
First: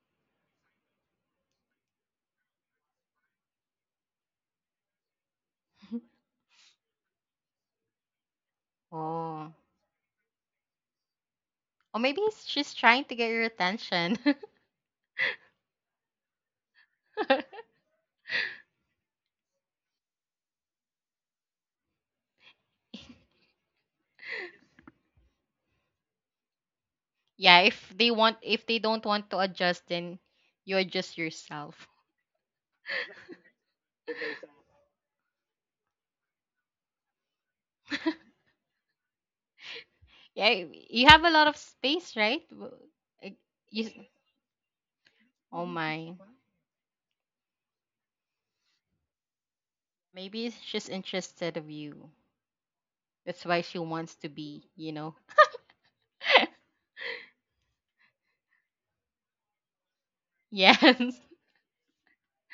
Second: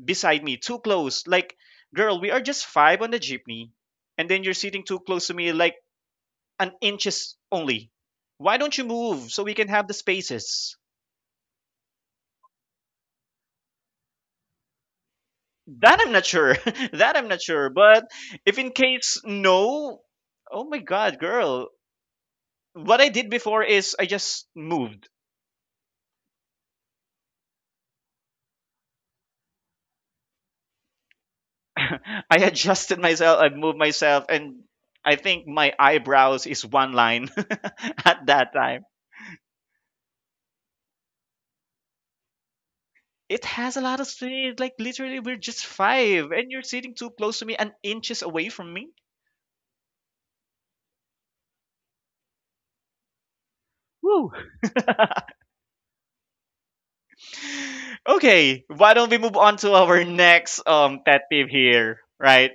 beside me, too close. Like, girl, we are just five on the jeepney. And then you're sitting too close to me, like an inches only. Why don't you move so Oh. we can have the spaces? Or maybe she's trying to get your attention. That I'm not sure. That I'm not sure. But if in case no, oh my God, girl. What I did before is I just moved. Yeah, if they want, if they don't want to adjust, then you adjust yourself. I adjusted myself, I moved myself, and I think my eyebrows is one line at that time. Yeah, you have a lot of space, right? Like, It has a You, lot of space. Like literally, we're just oh my. five, and you're sitting too close to me and inches away from me. Maybe she's interested of you. That's why she wants to Woo. be, you know. Okay, why don't we move on to our next Yes, pet peeve here, right?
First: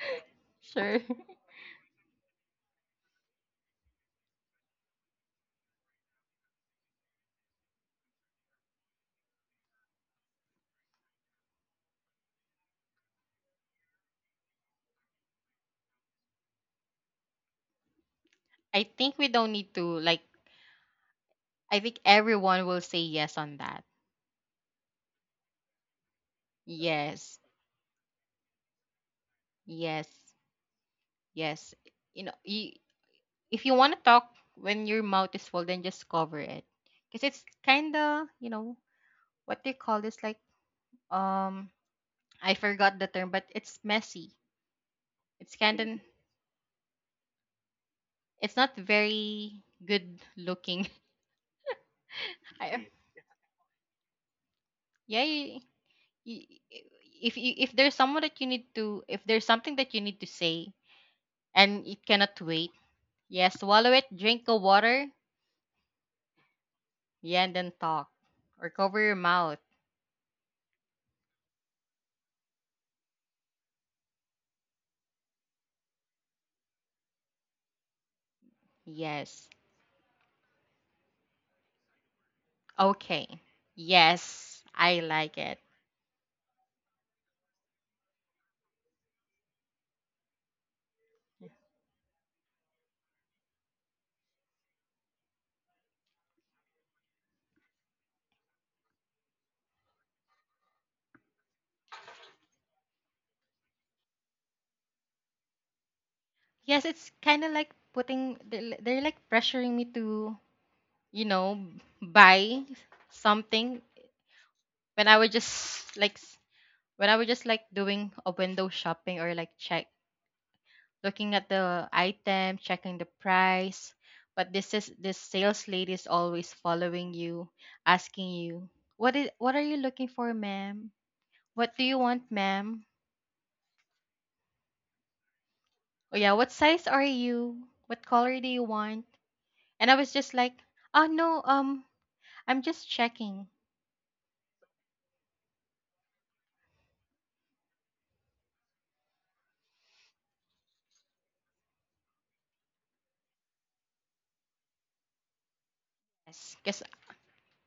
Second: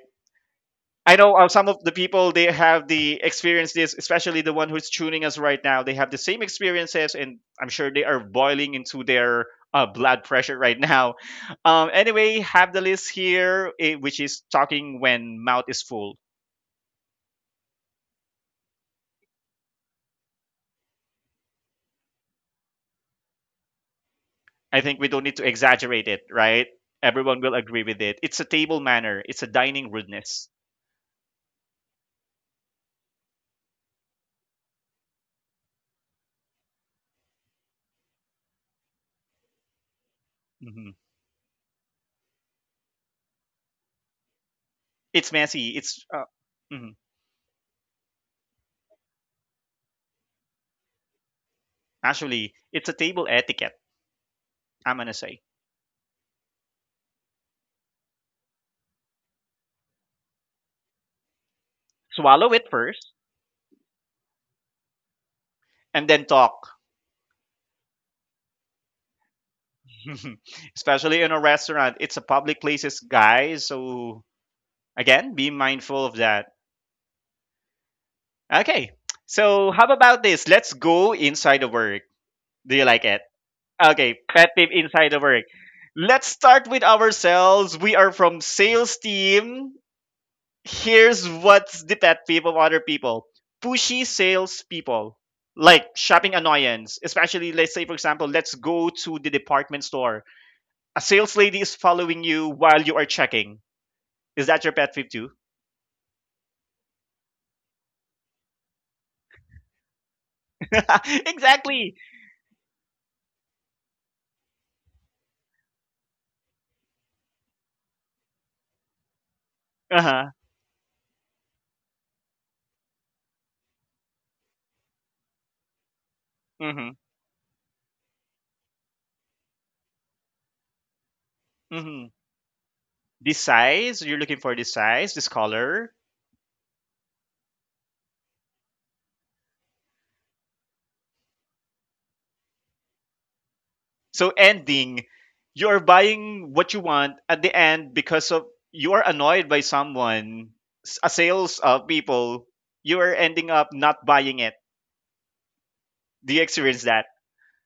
sure. I know some of the people they have the experience this, especially the one who's tuning us right now. They have the same experiences, and I'm sure they are boiling into their blood pressure right now. Anyway, have the list here, eh, which is talking when mouth is full. I think we don't need to like I think everyone will say yes on that. I think we don't need to exaggerate it, right? Yes. Everyone will agree with it. It's a table manner. It's a dining Yes. rudeness. Yes. You know, you, if you want to talk when your mouth is full, then just cover it. Cuz it's kind of, you know, what they call this, like, Hmm. um I forgot the term, but it's messy. It's It's messy. kind of — It's mhm. it's not very good looking. Actually it's I, a table etiquette. I'm gonna yeah, say y- i- if if there's someone that you need to if there's something that you need to say and it cannot swallow it wait, first yes, swallow it, drink a water, and then talk. yeah, and then talk, or cover your mouth. Especially in a restaurant, it's a public places, guys. So again, be mindful of that. Okay. Yes. So how about this? Let's go inside the work. Do you like it? Okay. Okay, pet Yes, peeve I inside the like work. it. Let's start with ourselves. We are from sales team. Here's what's the pet peeve of other people. Pushy sales people. Like shopping annoyance. Especially let's say for example, let's go to the department store a sales lady is following you while you are checking. Is that your pet peeve too? Yes, it's kind of like putting — they're like pressuring me to, you know, Exactly. buy something when I was just like s- when I was just like doing a window shopping or like check Uh huh. looking at the item, checking the price. But this sales lady is always Mm hmm. following you, asking you, what are you looking for, ma'am? What Mm do you hmm. want, ma'am? This size, you're looking for this size, this color. Oh yeah, what size are you? What color do you want?" And I was just like, "Oh no, I'm just checking." So ending, you're buying what you want at the end because of you are annoyed by someone, a sales of people. You are ending up not buying it. Do you Yes, because — experience that?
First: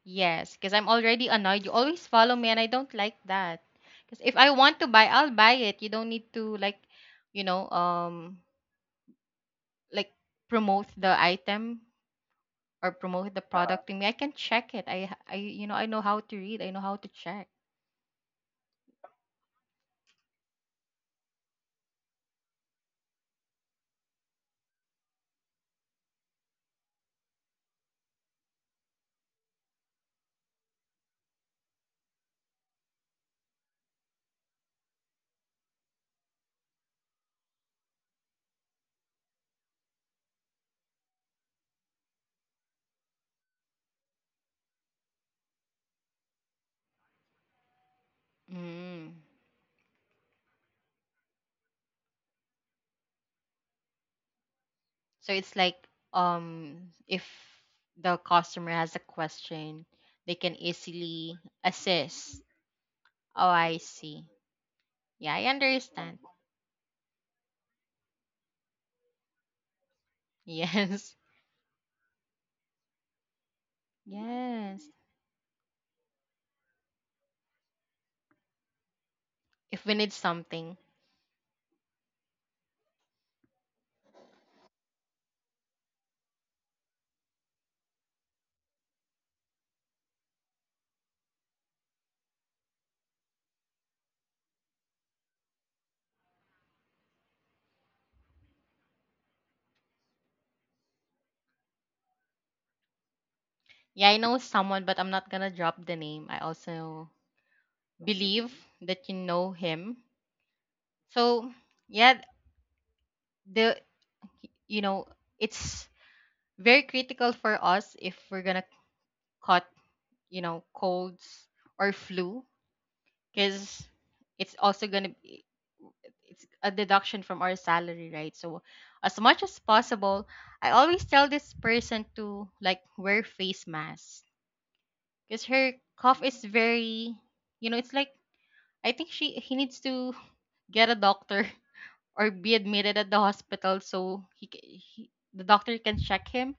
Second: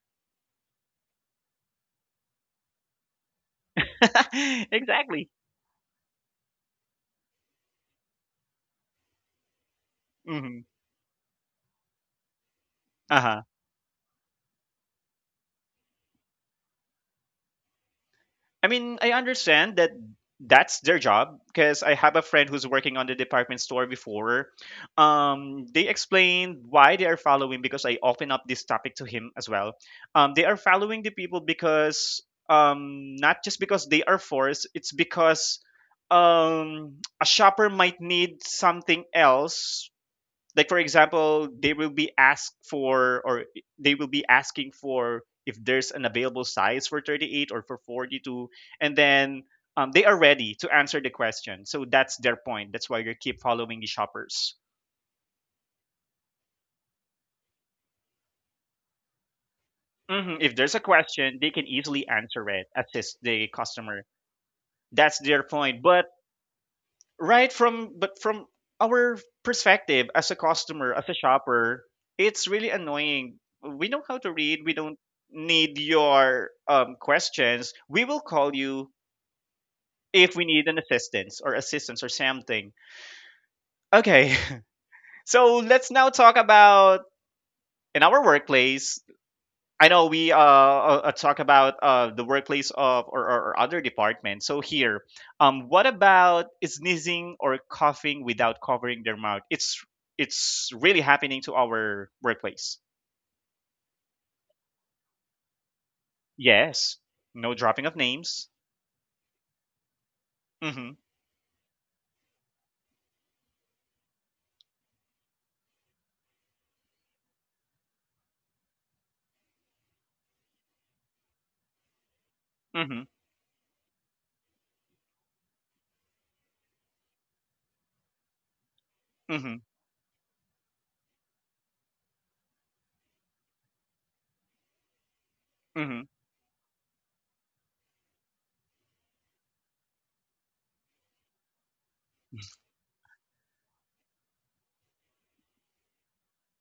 yes, because I'm already annoyed. You always follow me, and I don't like that. Because if I want to buy, Exactly. I'll buy it. You don't need to like, you know, like Mm-hmm. promote the item or promote the Uh-huh. Product to me. I can check it i i You know, I know how to read, I know how to check. I mean, I understand that that's their job because I have a friend who's working on the department store before. They explained why they are following because I open up this topic to him as well. They are following the people because not just because they are forced, it's because um, a shopper might need something else like for example they will be asked for or they will be asking for if there's an available size for 38 or for 42 and Mm. then they are ready to answer the question so that's their point that's why you keep following the shoppers. So it's like, um, if the customer has a question, they Mhm. If can there's a easily question they can easily assist. answer it assist the Oh, I customer see. that's Yeah, their I point but understand. From our perspective as a customer as a Yes. shopper it's really annoying we know how to read we Yes. don't need your questions we will call you If we need if we need something. an assistance or assistance or something. Okay. So let's now talk about in our workplace. I know we talk about the workplace or other department. So here, what about sneezing or coughing without covering their mouth? It's really happening to our workplace. Yeah, I know someone, but I'm not gonna drop the name. I Yes, also no dropping of names. believe that you know him, Mm-hmm. so yeah. the You know, it's very critical for us if we're gonna cut, you know, colds or flu, Mm-hmm. because it's also gonna be — it's a deduction from our salary, right? So as much Mm-hmm. as possible, I always tell this person to like wear face mask, because her Mm-hmm. cough is very, you know, it's like, I think she he needs to get a doctor or be admitted at the hospital, so he, ca- he the doctor can check him.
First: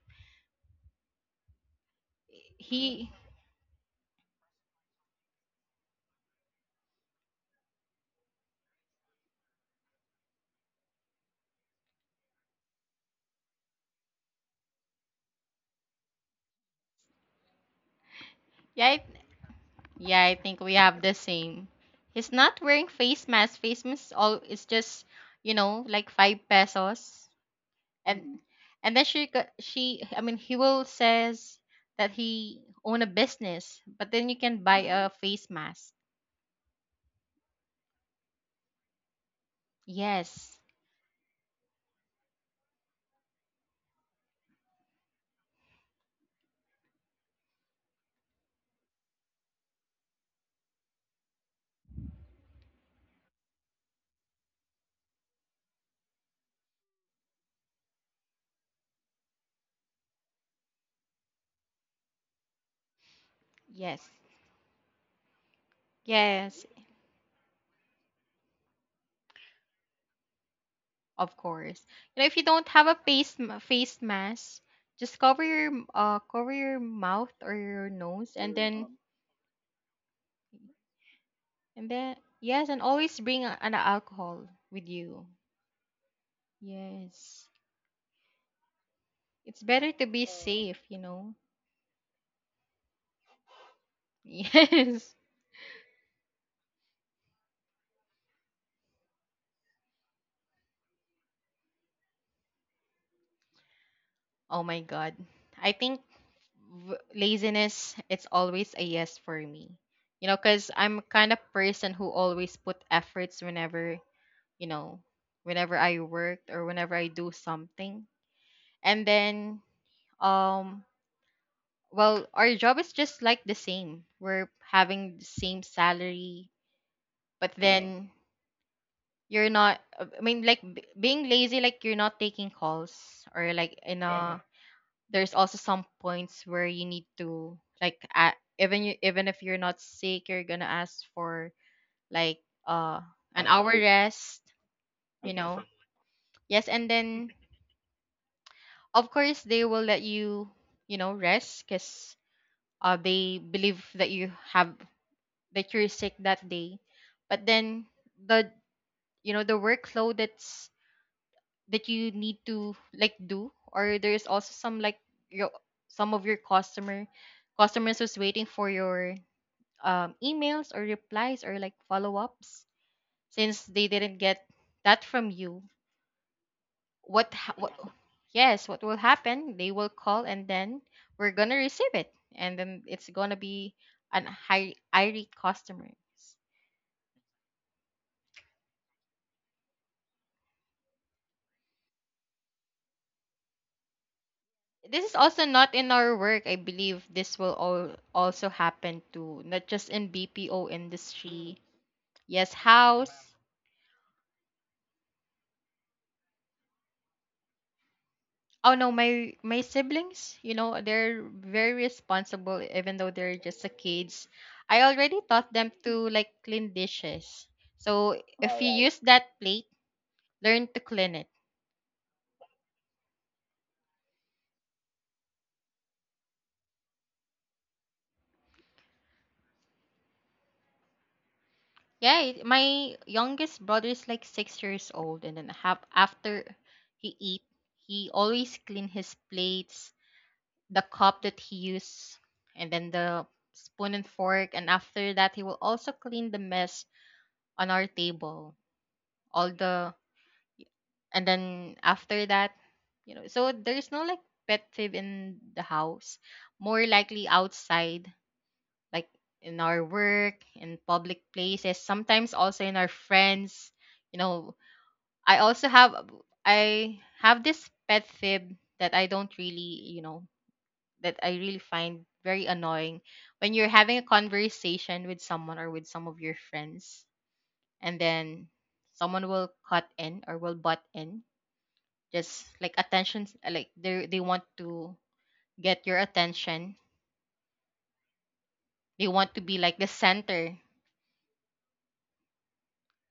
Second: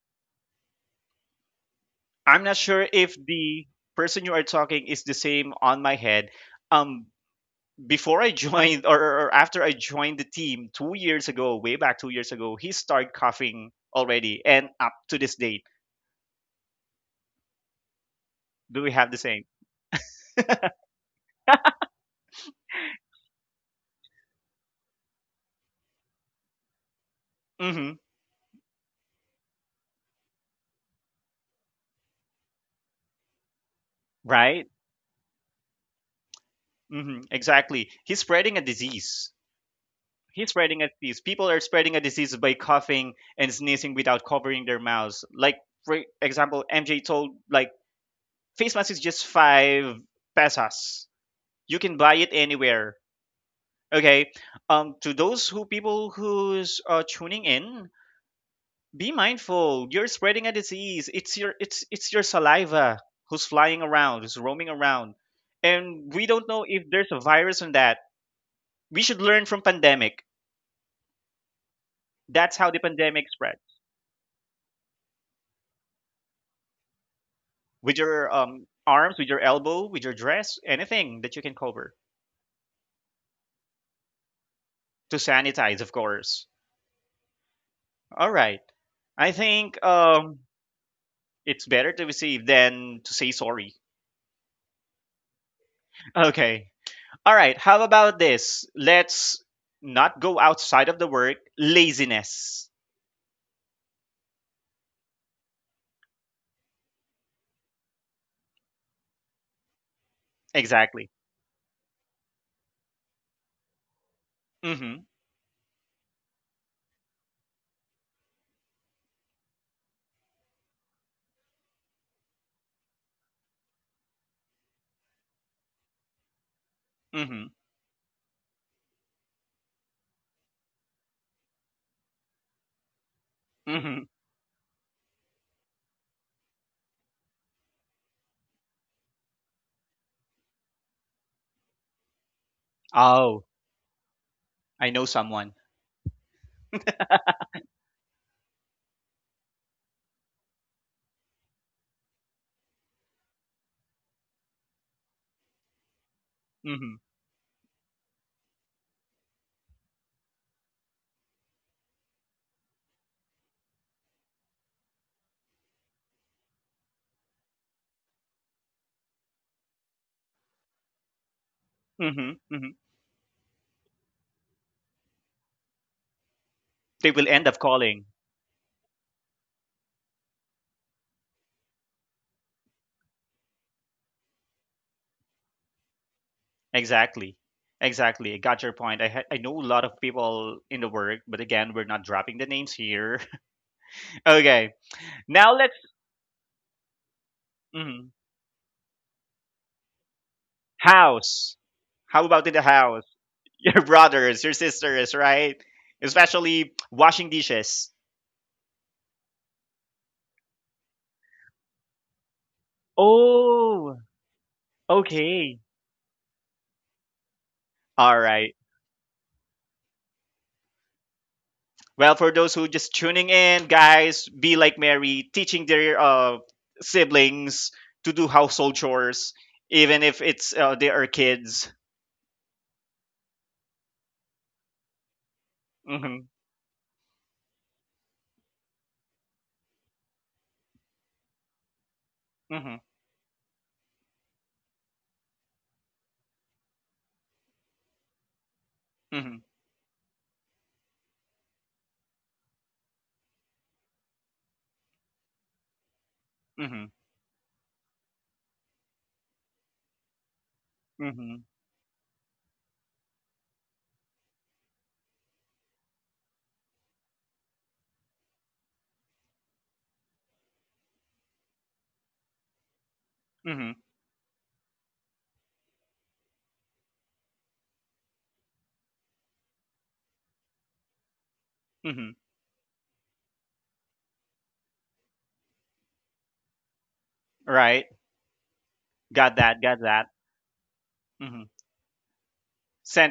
I'm not sure He if the person you are talking is the same on my head. Um, before I joined or after I joined the team 2 years ago, way back 2 years ago, he started coughing already, and up to this date, do Yeah, we I have the same? yeah, I think we have the same. He's not wearing face mask. Face mask all is just, you know, like 5 pesos. Mm-hmm. And then she go- she I mean he will says that he own a business, but then you can Right? buy a face mask. Mm-hmm. Exactly. He's spreading a disease. He's Yes. spreading a disease. People are spreading a disease by coughing and sneezing without covering their mouths. Like for example, MJ told like face mask is just 5 pesos. You can buy it anywhere. Okay. To those who people who's tuning in, be mindful. You're spreading a disease. It's your saliva who's flying Yes. around, who's roaming around. And we don't know Yes, if there's a virus in that. We should learn from pandemic. of course. You know, if you That's don't how the have a pandemic spread. Face mask, just cover your cover your mouth or your With your nose. and then arms, with your elbow, with your dress, anything that you can And cover. then, yes, and always bring an alcohol with To you. sanitize, of course. Yes. All right. I It's think better to be safe, you know? it's better to receive than to say sorry. Yes. Okay. All right, how about this? Let's not go outside of the work. Laziness. Oh my God. I think laziness, it's always a yes for me. You know, because I'm Exactly. kind of person who always put efforts whenever, you know, Mhm. whenever I work or whenever I do something. And then, um, well, our job is just like the same. We're having the same salary, Mhm. but then you're not I mean, like, b being lazy, like, you're not taking calls or like, you, yeah, Mhm. know, there's also some points where you need to like a even you even if you're not sick, you're gonna ask for like uh Oh, an hour rest, I know you someone. know. Yes, and then of course they will let you, you know, rest because they believe that you have that you're sick that day. Mhm. But then the, you know, the workload that's that you need to like do, or there's also some like your some of your customers who's waiting for your emails or replies or like Mhm. follow-ups, Mhm. since they didn't get that from you. They will what, end ha- up what calling. yes, what will happen, they will call and then we're gonna receive it, and then it's gonna be an high irate customer. Exactly. Exactly. I got your point. I know a lot of people in the work, but again, we're not dropping the names here. Okay. This is also Now let's not in our work. I believe this will all mhm. also happen to not just in BPO house. industry. How about in Yes, the house? house. Your brothers, your sisters, right? Especially washing dishes. Oh no, my siblings, you know, they're very responsible even though they're just a Oh, kids. I already taught okay. them to like clean dishes. All So right. if you use that plate, learn to clean it. Well, for those who just tuning in, guys, be like Mary, teaching their siblings to do household chores, even if it's they are kids. Yeah, it- my youngest brother is like 6 years old, and then half Mhm, after he eat, he always clean his plates, the cup that he used, and mhm, then the spoon and fork. And after that, he will also clean the mess on our table. mhm, All the, and then after that, you know, so there is no like pet peeve in the house. More mhm, likely outside, like in our work, in public mhm, places, sometimes also in our friends. You know, I also have I have this pet fib that I don't really, you know, that I really find very annoying when you're mhm, having a conversation with someone or with some of your friends, and then someone will cut in or will butt in, mhm. just like attention, like they want to get your attention. Right. They Got want to be that. like Got the that. center. Mhm.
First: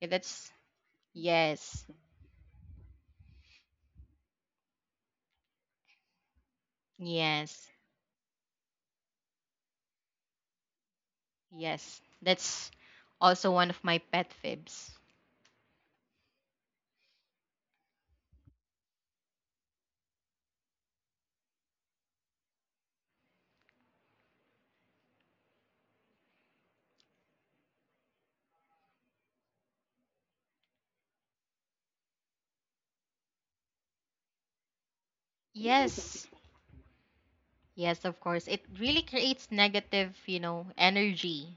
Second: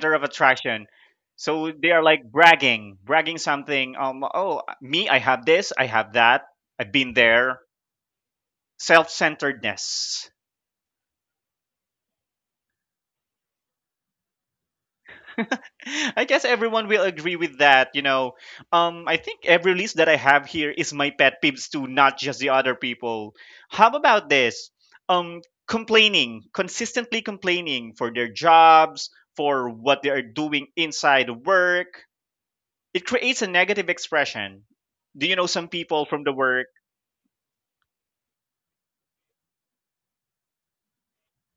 Yeah, of that's, attraction. So yes, they are like bragging, bragging something. Oh, me, I have this. I have that. I've been there. yes, Self-centeredness. yes. That's also one of my pet fibs. I guess everyone will agree with that. I think every list that I have here is my pet peeves too, not just the other people. How about this? Complaining, consistently complaining for their jobs, for what they are doing inside work. It creates a negative expression. Do you know some people from Yes. the work? Yes, of course. It really creates negative, you know,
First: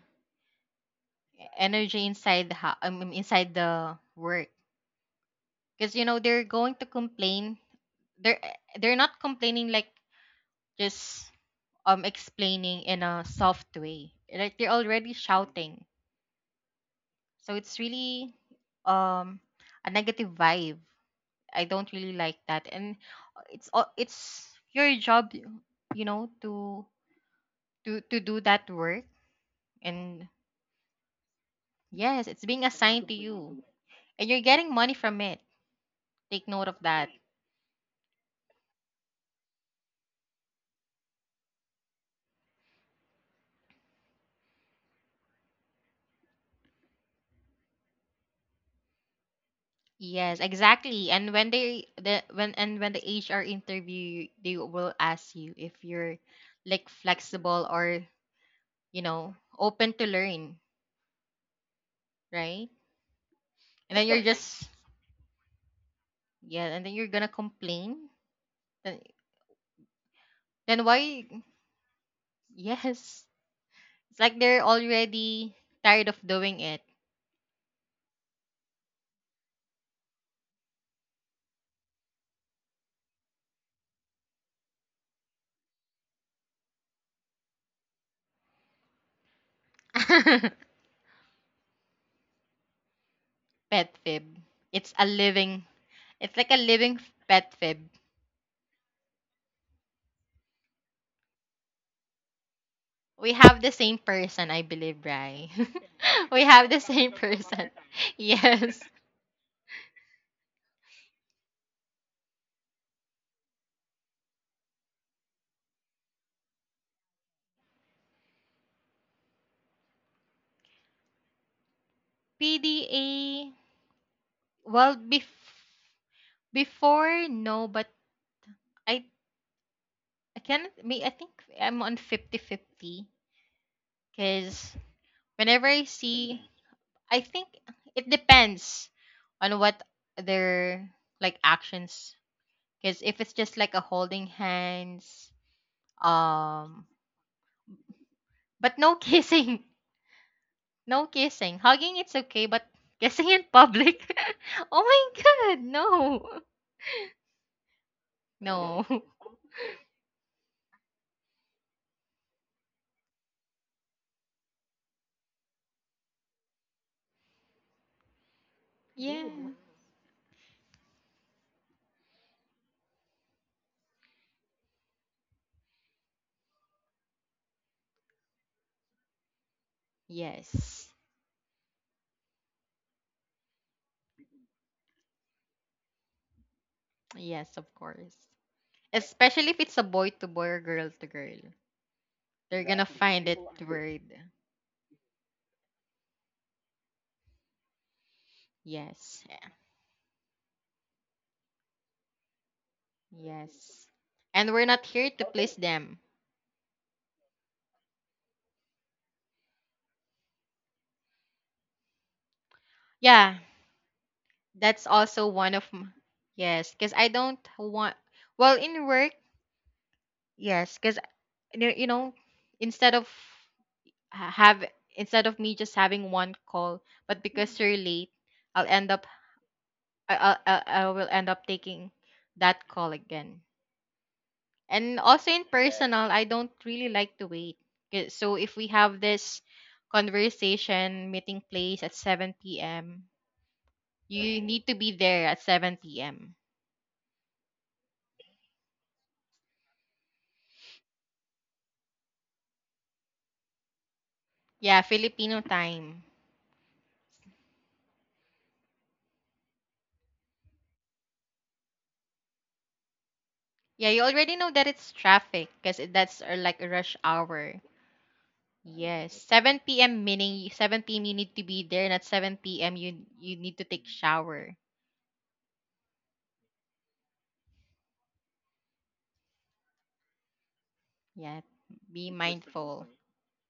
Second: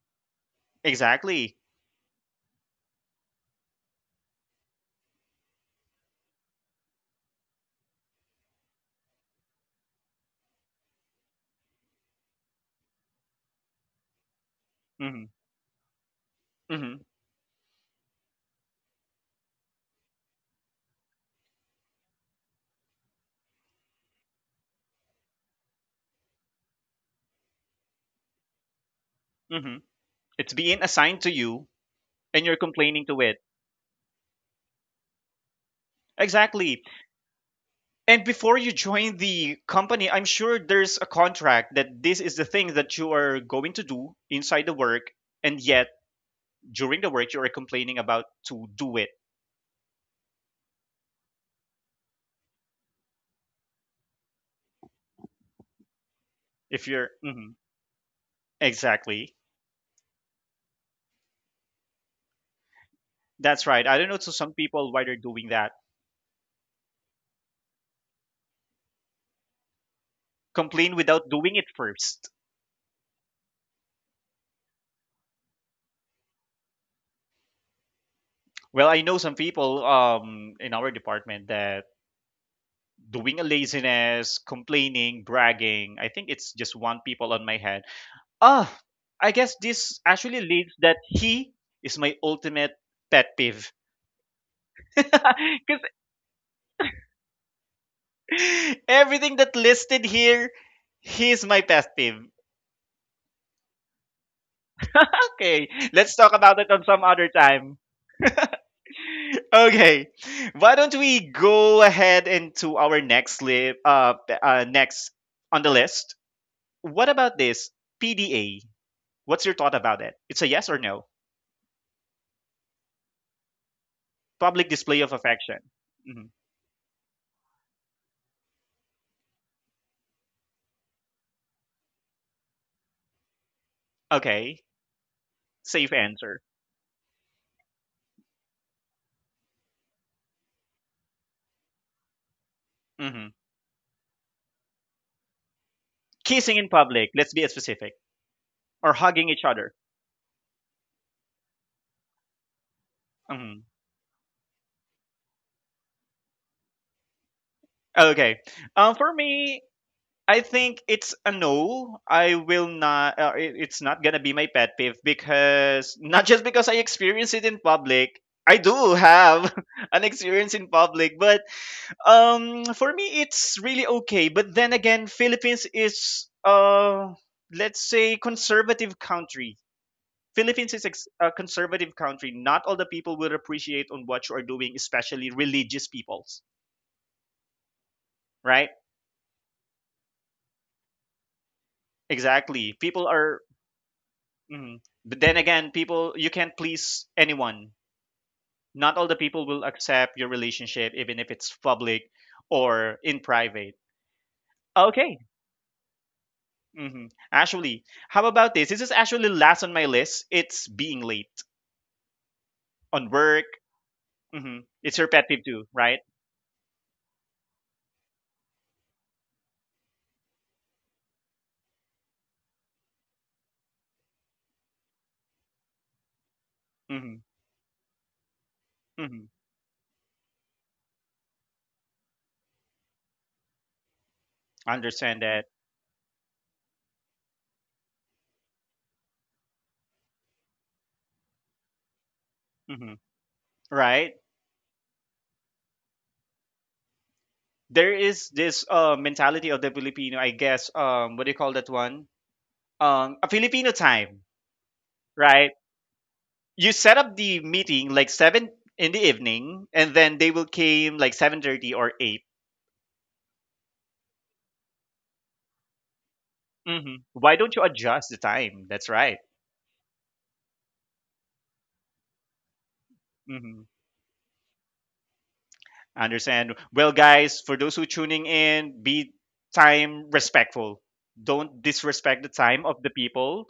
Exactly. energy inside the inside the work, because you know they're going to complain. They're they're not complaining like just explaining in a soft way, like they're already Mm-hmm. shouting. Mm-hmm. So it's really um a negative vibe. I don't really like that. And it's your job, you know, to to do that work. Mm-hmm. And It's being assigned to you, yes, it's and you're being complaining assigned to to it. you, and you're getting money from it. Take note of Exactly. that. And before you join the company, I'm sure there's a contract that this is the thing that you are going to do inside the work, and yet during the work you are complaining about to do it. Yes, exactly. And when they the when and when the HR interview you, they will ask you if you're If like you're Mhm. flexible or, you know, exactly, open to learn, right? that's right. And I then don't know you're to some just people why they're doing that. yeah, and then you're gonna complain. Then, then, Complain why? without doing it first. Yes. It's like they're already tired of doing it. Well, I know some people in our department that doing a laziness, complaining, bragging. I think it's just one people on my head. Ah, I guess this actually leads that he is my ultimate pet peeve. Pet fib. It's a living Because it's like a living pet fib. everything that listed here, he's my pet peeve. We have the same person, I believe, right? Okay, let's talk We about it have the on some same other person. time. Yes. Okay, why don't we go ahead into our next on the list? What about this PDA? What's your thought about it? It's a yes or no? PDA, Public well, display of affection. Mhm. before, no, but I I can't. May I think I'm on 50-50, Okay, because whenever I safe see, answer. I think it depends on what their like actions. Because if Mm-hmm. it's just like a holding hands, Kissing in um, public let's be specific but no or hugging each kissing, other. no kissing. Hugging it's okay, but kissing in Mhm. public, oh my god, no, Okay, no, for me I think it's a no. I will not it's not gonna be my pet peeve because not just because I experience it in public. I do yeah. have an experience in public but for me it's really okay. But then again Philippines is let's say conservative country. Philippines is Yes. A conservative country. Not all the people will appreciate on what you are doing, especially religious peoples, Yes, of course. right? Especially if it's a boy to boy or girl to girl. They're Exactly. gonna, exactly, People find it are, weird. mhm. But then again, people you can't please anyone. Not all the Yes. people will accept your relationship, even if it's public or in private. Yes. And we're not here Okay. to please them. Hmm. Actually, how about this? This is actually last on my list. It's being late on work. Yeah, Hmm. that's It's your pet also peeve too, right? yes, because I don't want, well, in work, yes, because, you know, instead of ha- have instead of me just having one call, Hmm. but because you're late, I'll end up Hmm. I I, I I will end up taking that call again. And Understand also in that. personal, I don't really like to wait. 'Kay, so if we have this conversation meeting place at 7 Hmm. p.m., Right? you need to be there at 7 p.m. There is this mentality of the Filipino, I guess. What do you call that one? A Filipino time, Yeah, Filipino right? time. You set up the meeting like 7 in the evening, and then they will came like 7:30 or 8. Yeah, you already know that it's traffic because that's like a rush Mm-hmm. Why don't hour. you adjust the time? That's right. Yes, 7 p.m. meaning 7 p.m. you need to be there, and at 7 p.m. You need Mm-hmm. to take shower. Understand? Well, guys, for those who tuning in, be time respectful. Yeah, Don't be disrespect the time of mindful. the people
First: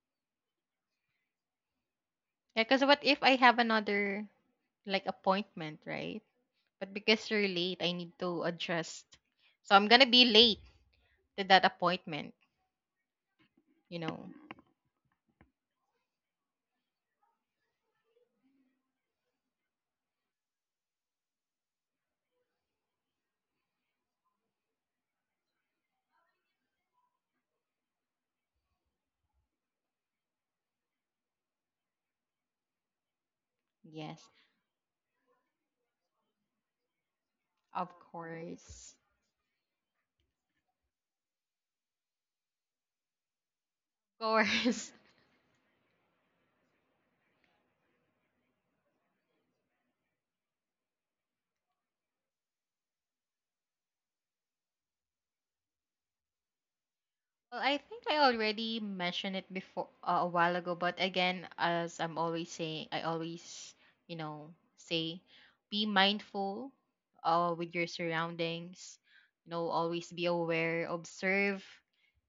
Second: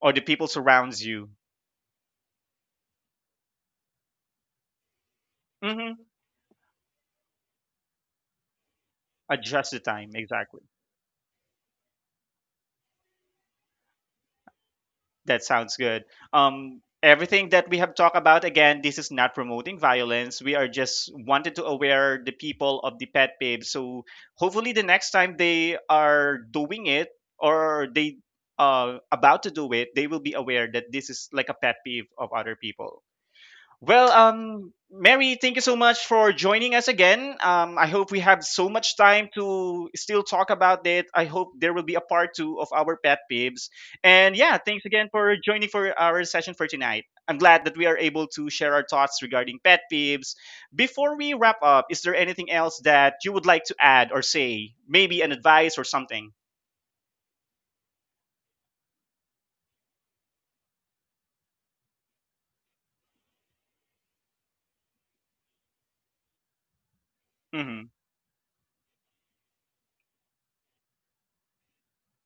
or the people surrounds you. Yeah, because what if I have another like appointment, Mm-hmm. right? But because you're late, I need to adjust. Adjust So the I'm gonna time be late exactly. to that appointment, you know. That sounds good. Everything that we have talked about, again, this is not promoting violence. We are just wanted to aware the people of the pet peeve. So hopefully, the next time they are doing it or they about to do it, they will be aware that this is like a pet peeve of other people. Well, Yes, Mary, thank you so much for joining us again. I of hope we have so course. much time to still talk about it. I hope there will be a part two of our pet peeves. Of And yeah, thanks course. again for joining for our session for tonight. I'm glad that we are able to share our thoughts regarding pet peeves. Before we wrap up, is there anything else that you would like to add or say? Maybe an advice or something? Well, I think I already mentioned it before a while ago, but again, as I'm always saying, I always, you know, say be mindful with Hmm. your surroundings, you know, always be aware, observe,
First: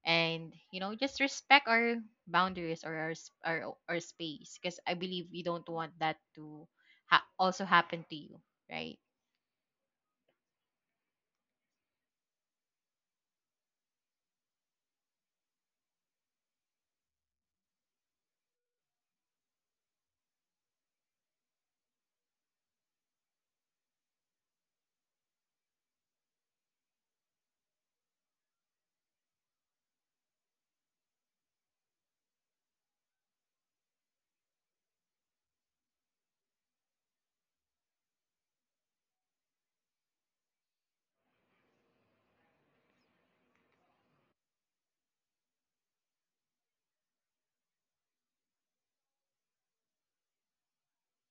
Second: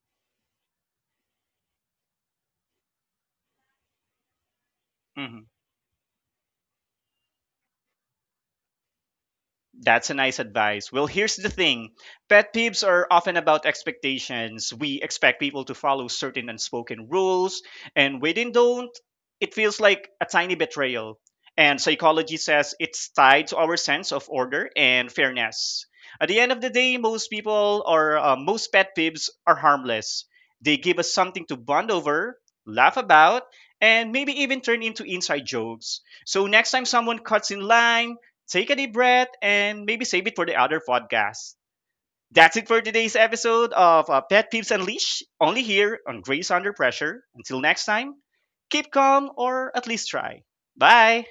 and, you know, just respect our boundaries or our space, because I believe we Hmm. don't want that to also happen to you, right? That's a nice advice. Well, here's the thing pet peeves are often about expectations. We expect people to follow certain unspoken rules, and when they don't, it feels like a tiny betrayal. And psychology says it's tied to our sense of order and fairness. At the end of the day, most people or most pet peeves are harmless. They give us something to bond over, laugh about, and maybe even turn into inside jokes. So next time someone cuts in line, take a deep breath and maybe save it for the other podcast. That's it for today's episode of Pet Peeves Unleashed, only here on Grace Under Pressure. Until next time, keep calm or at least try. Bye.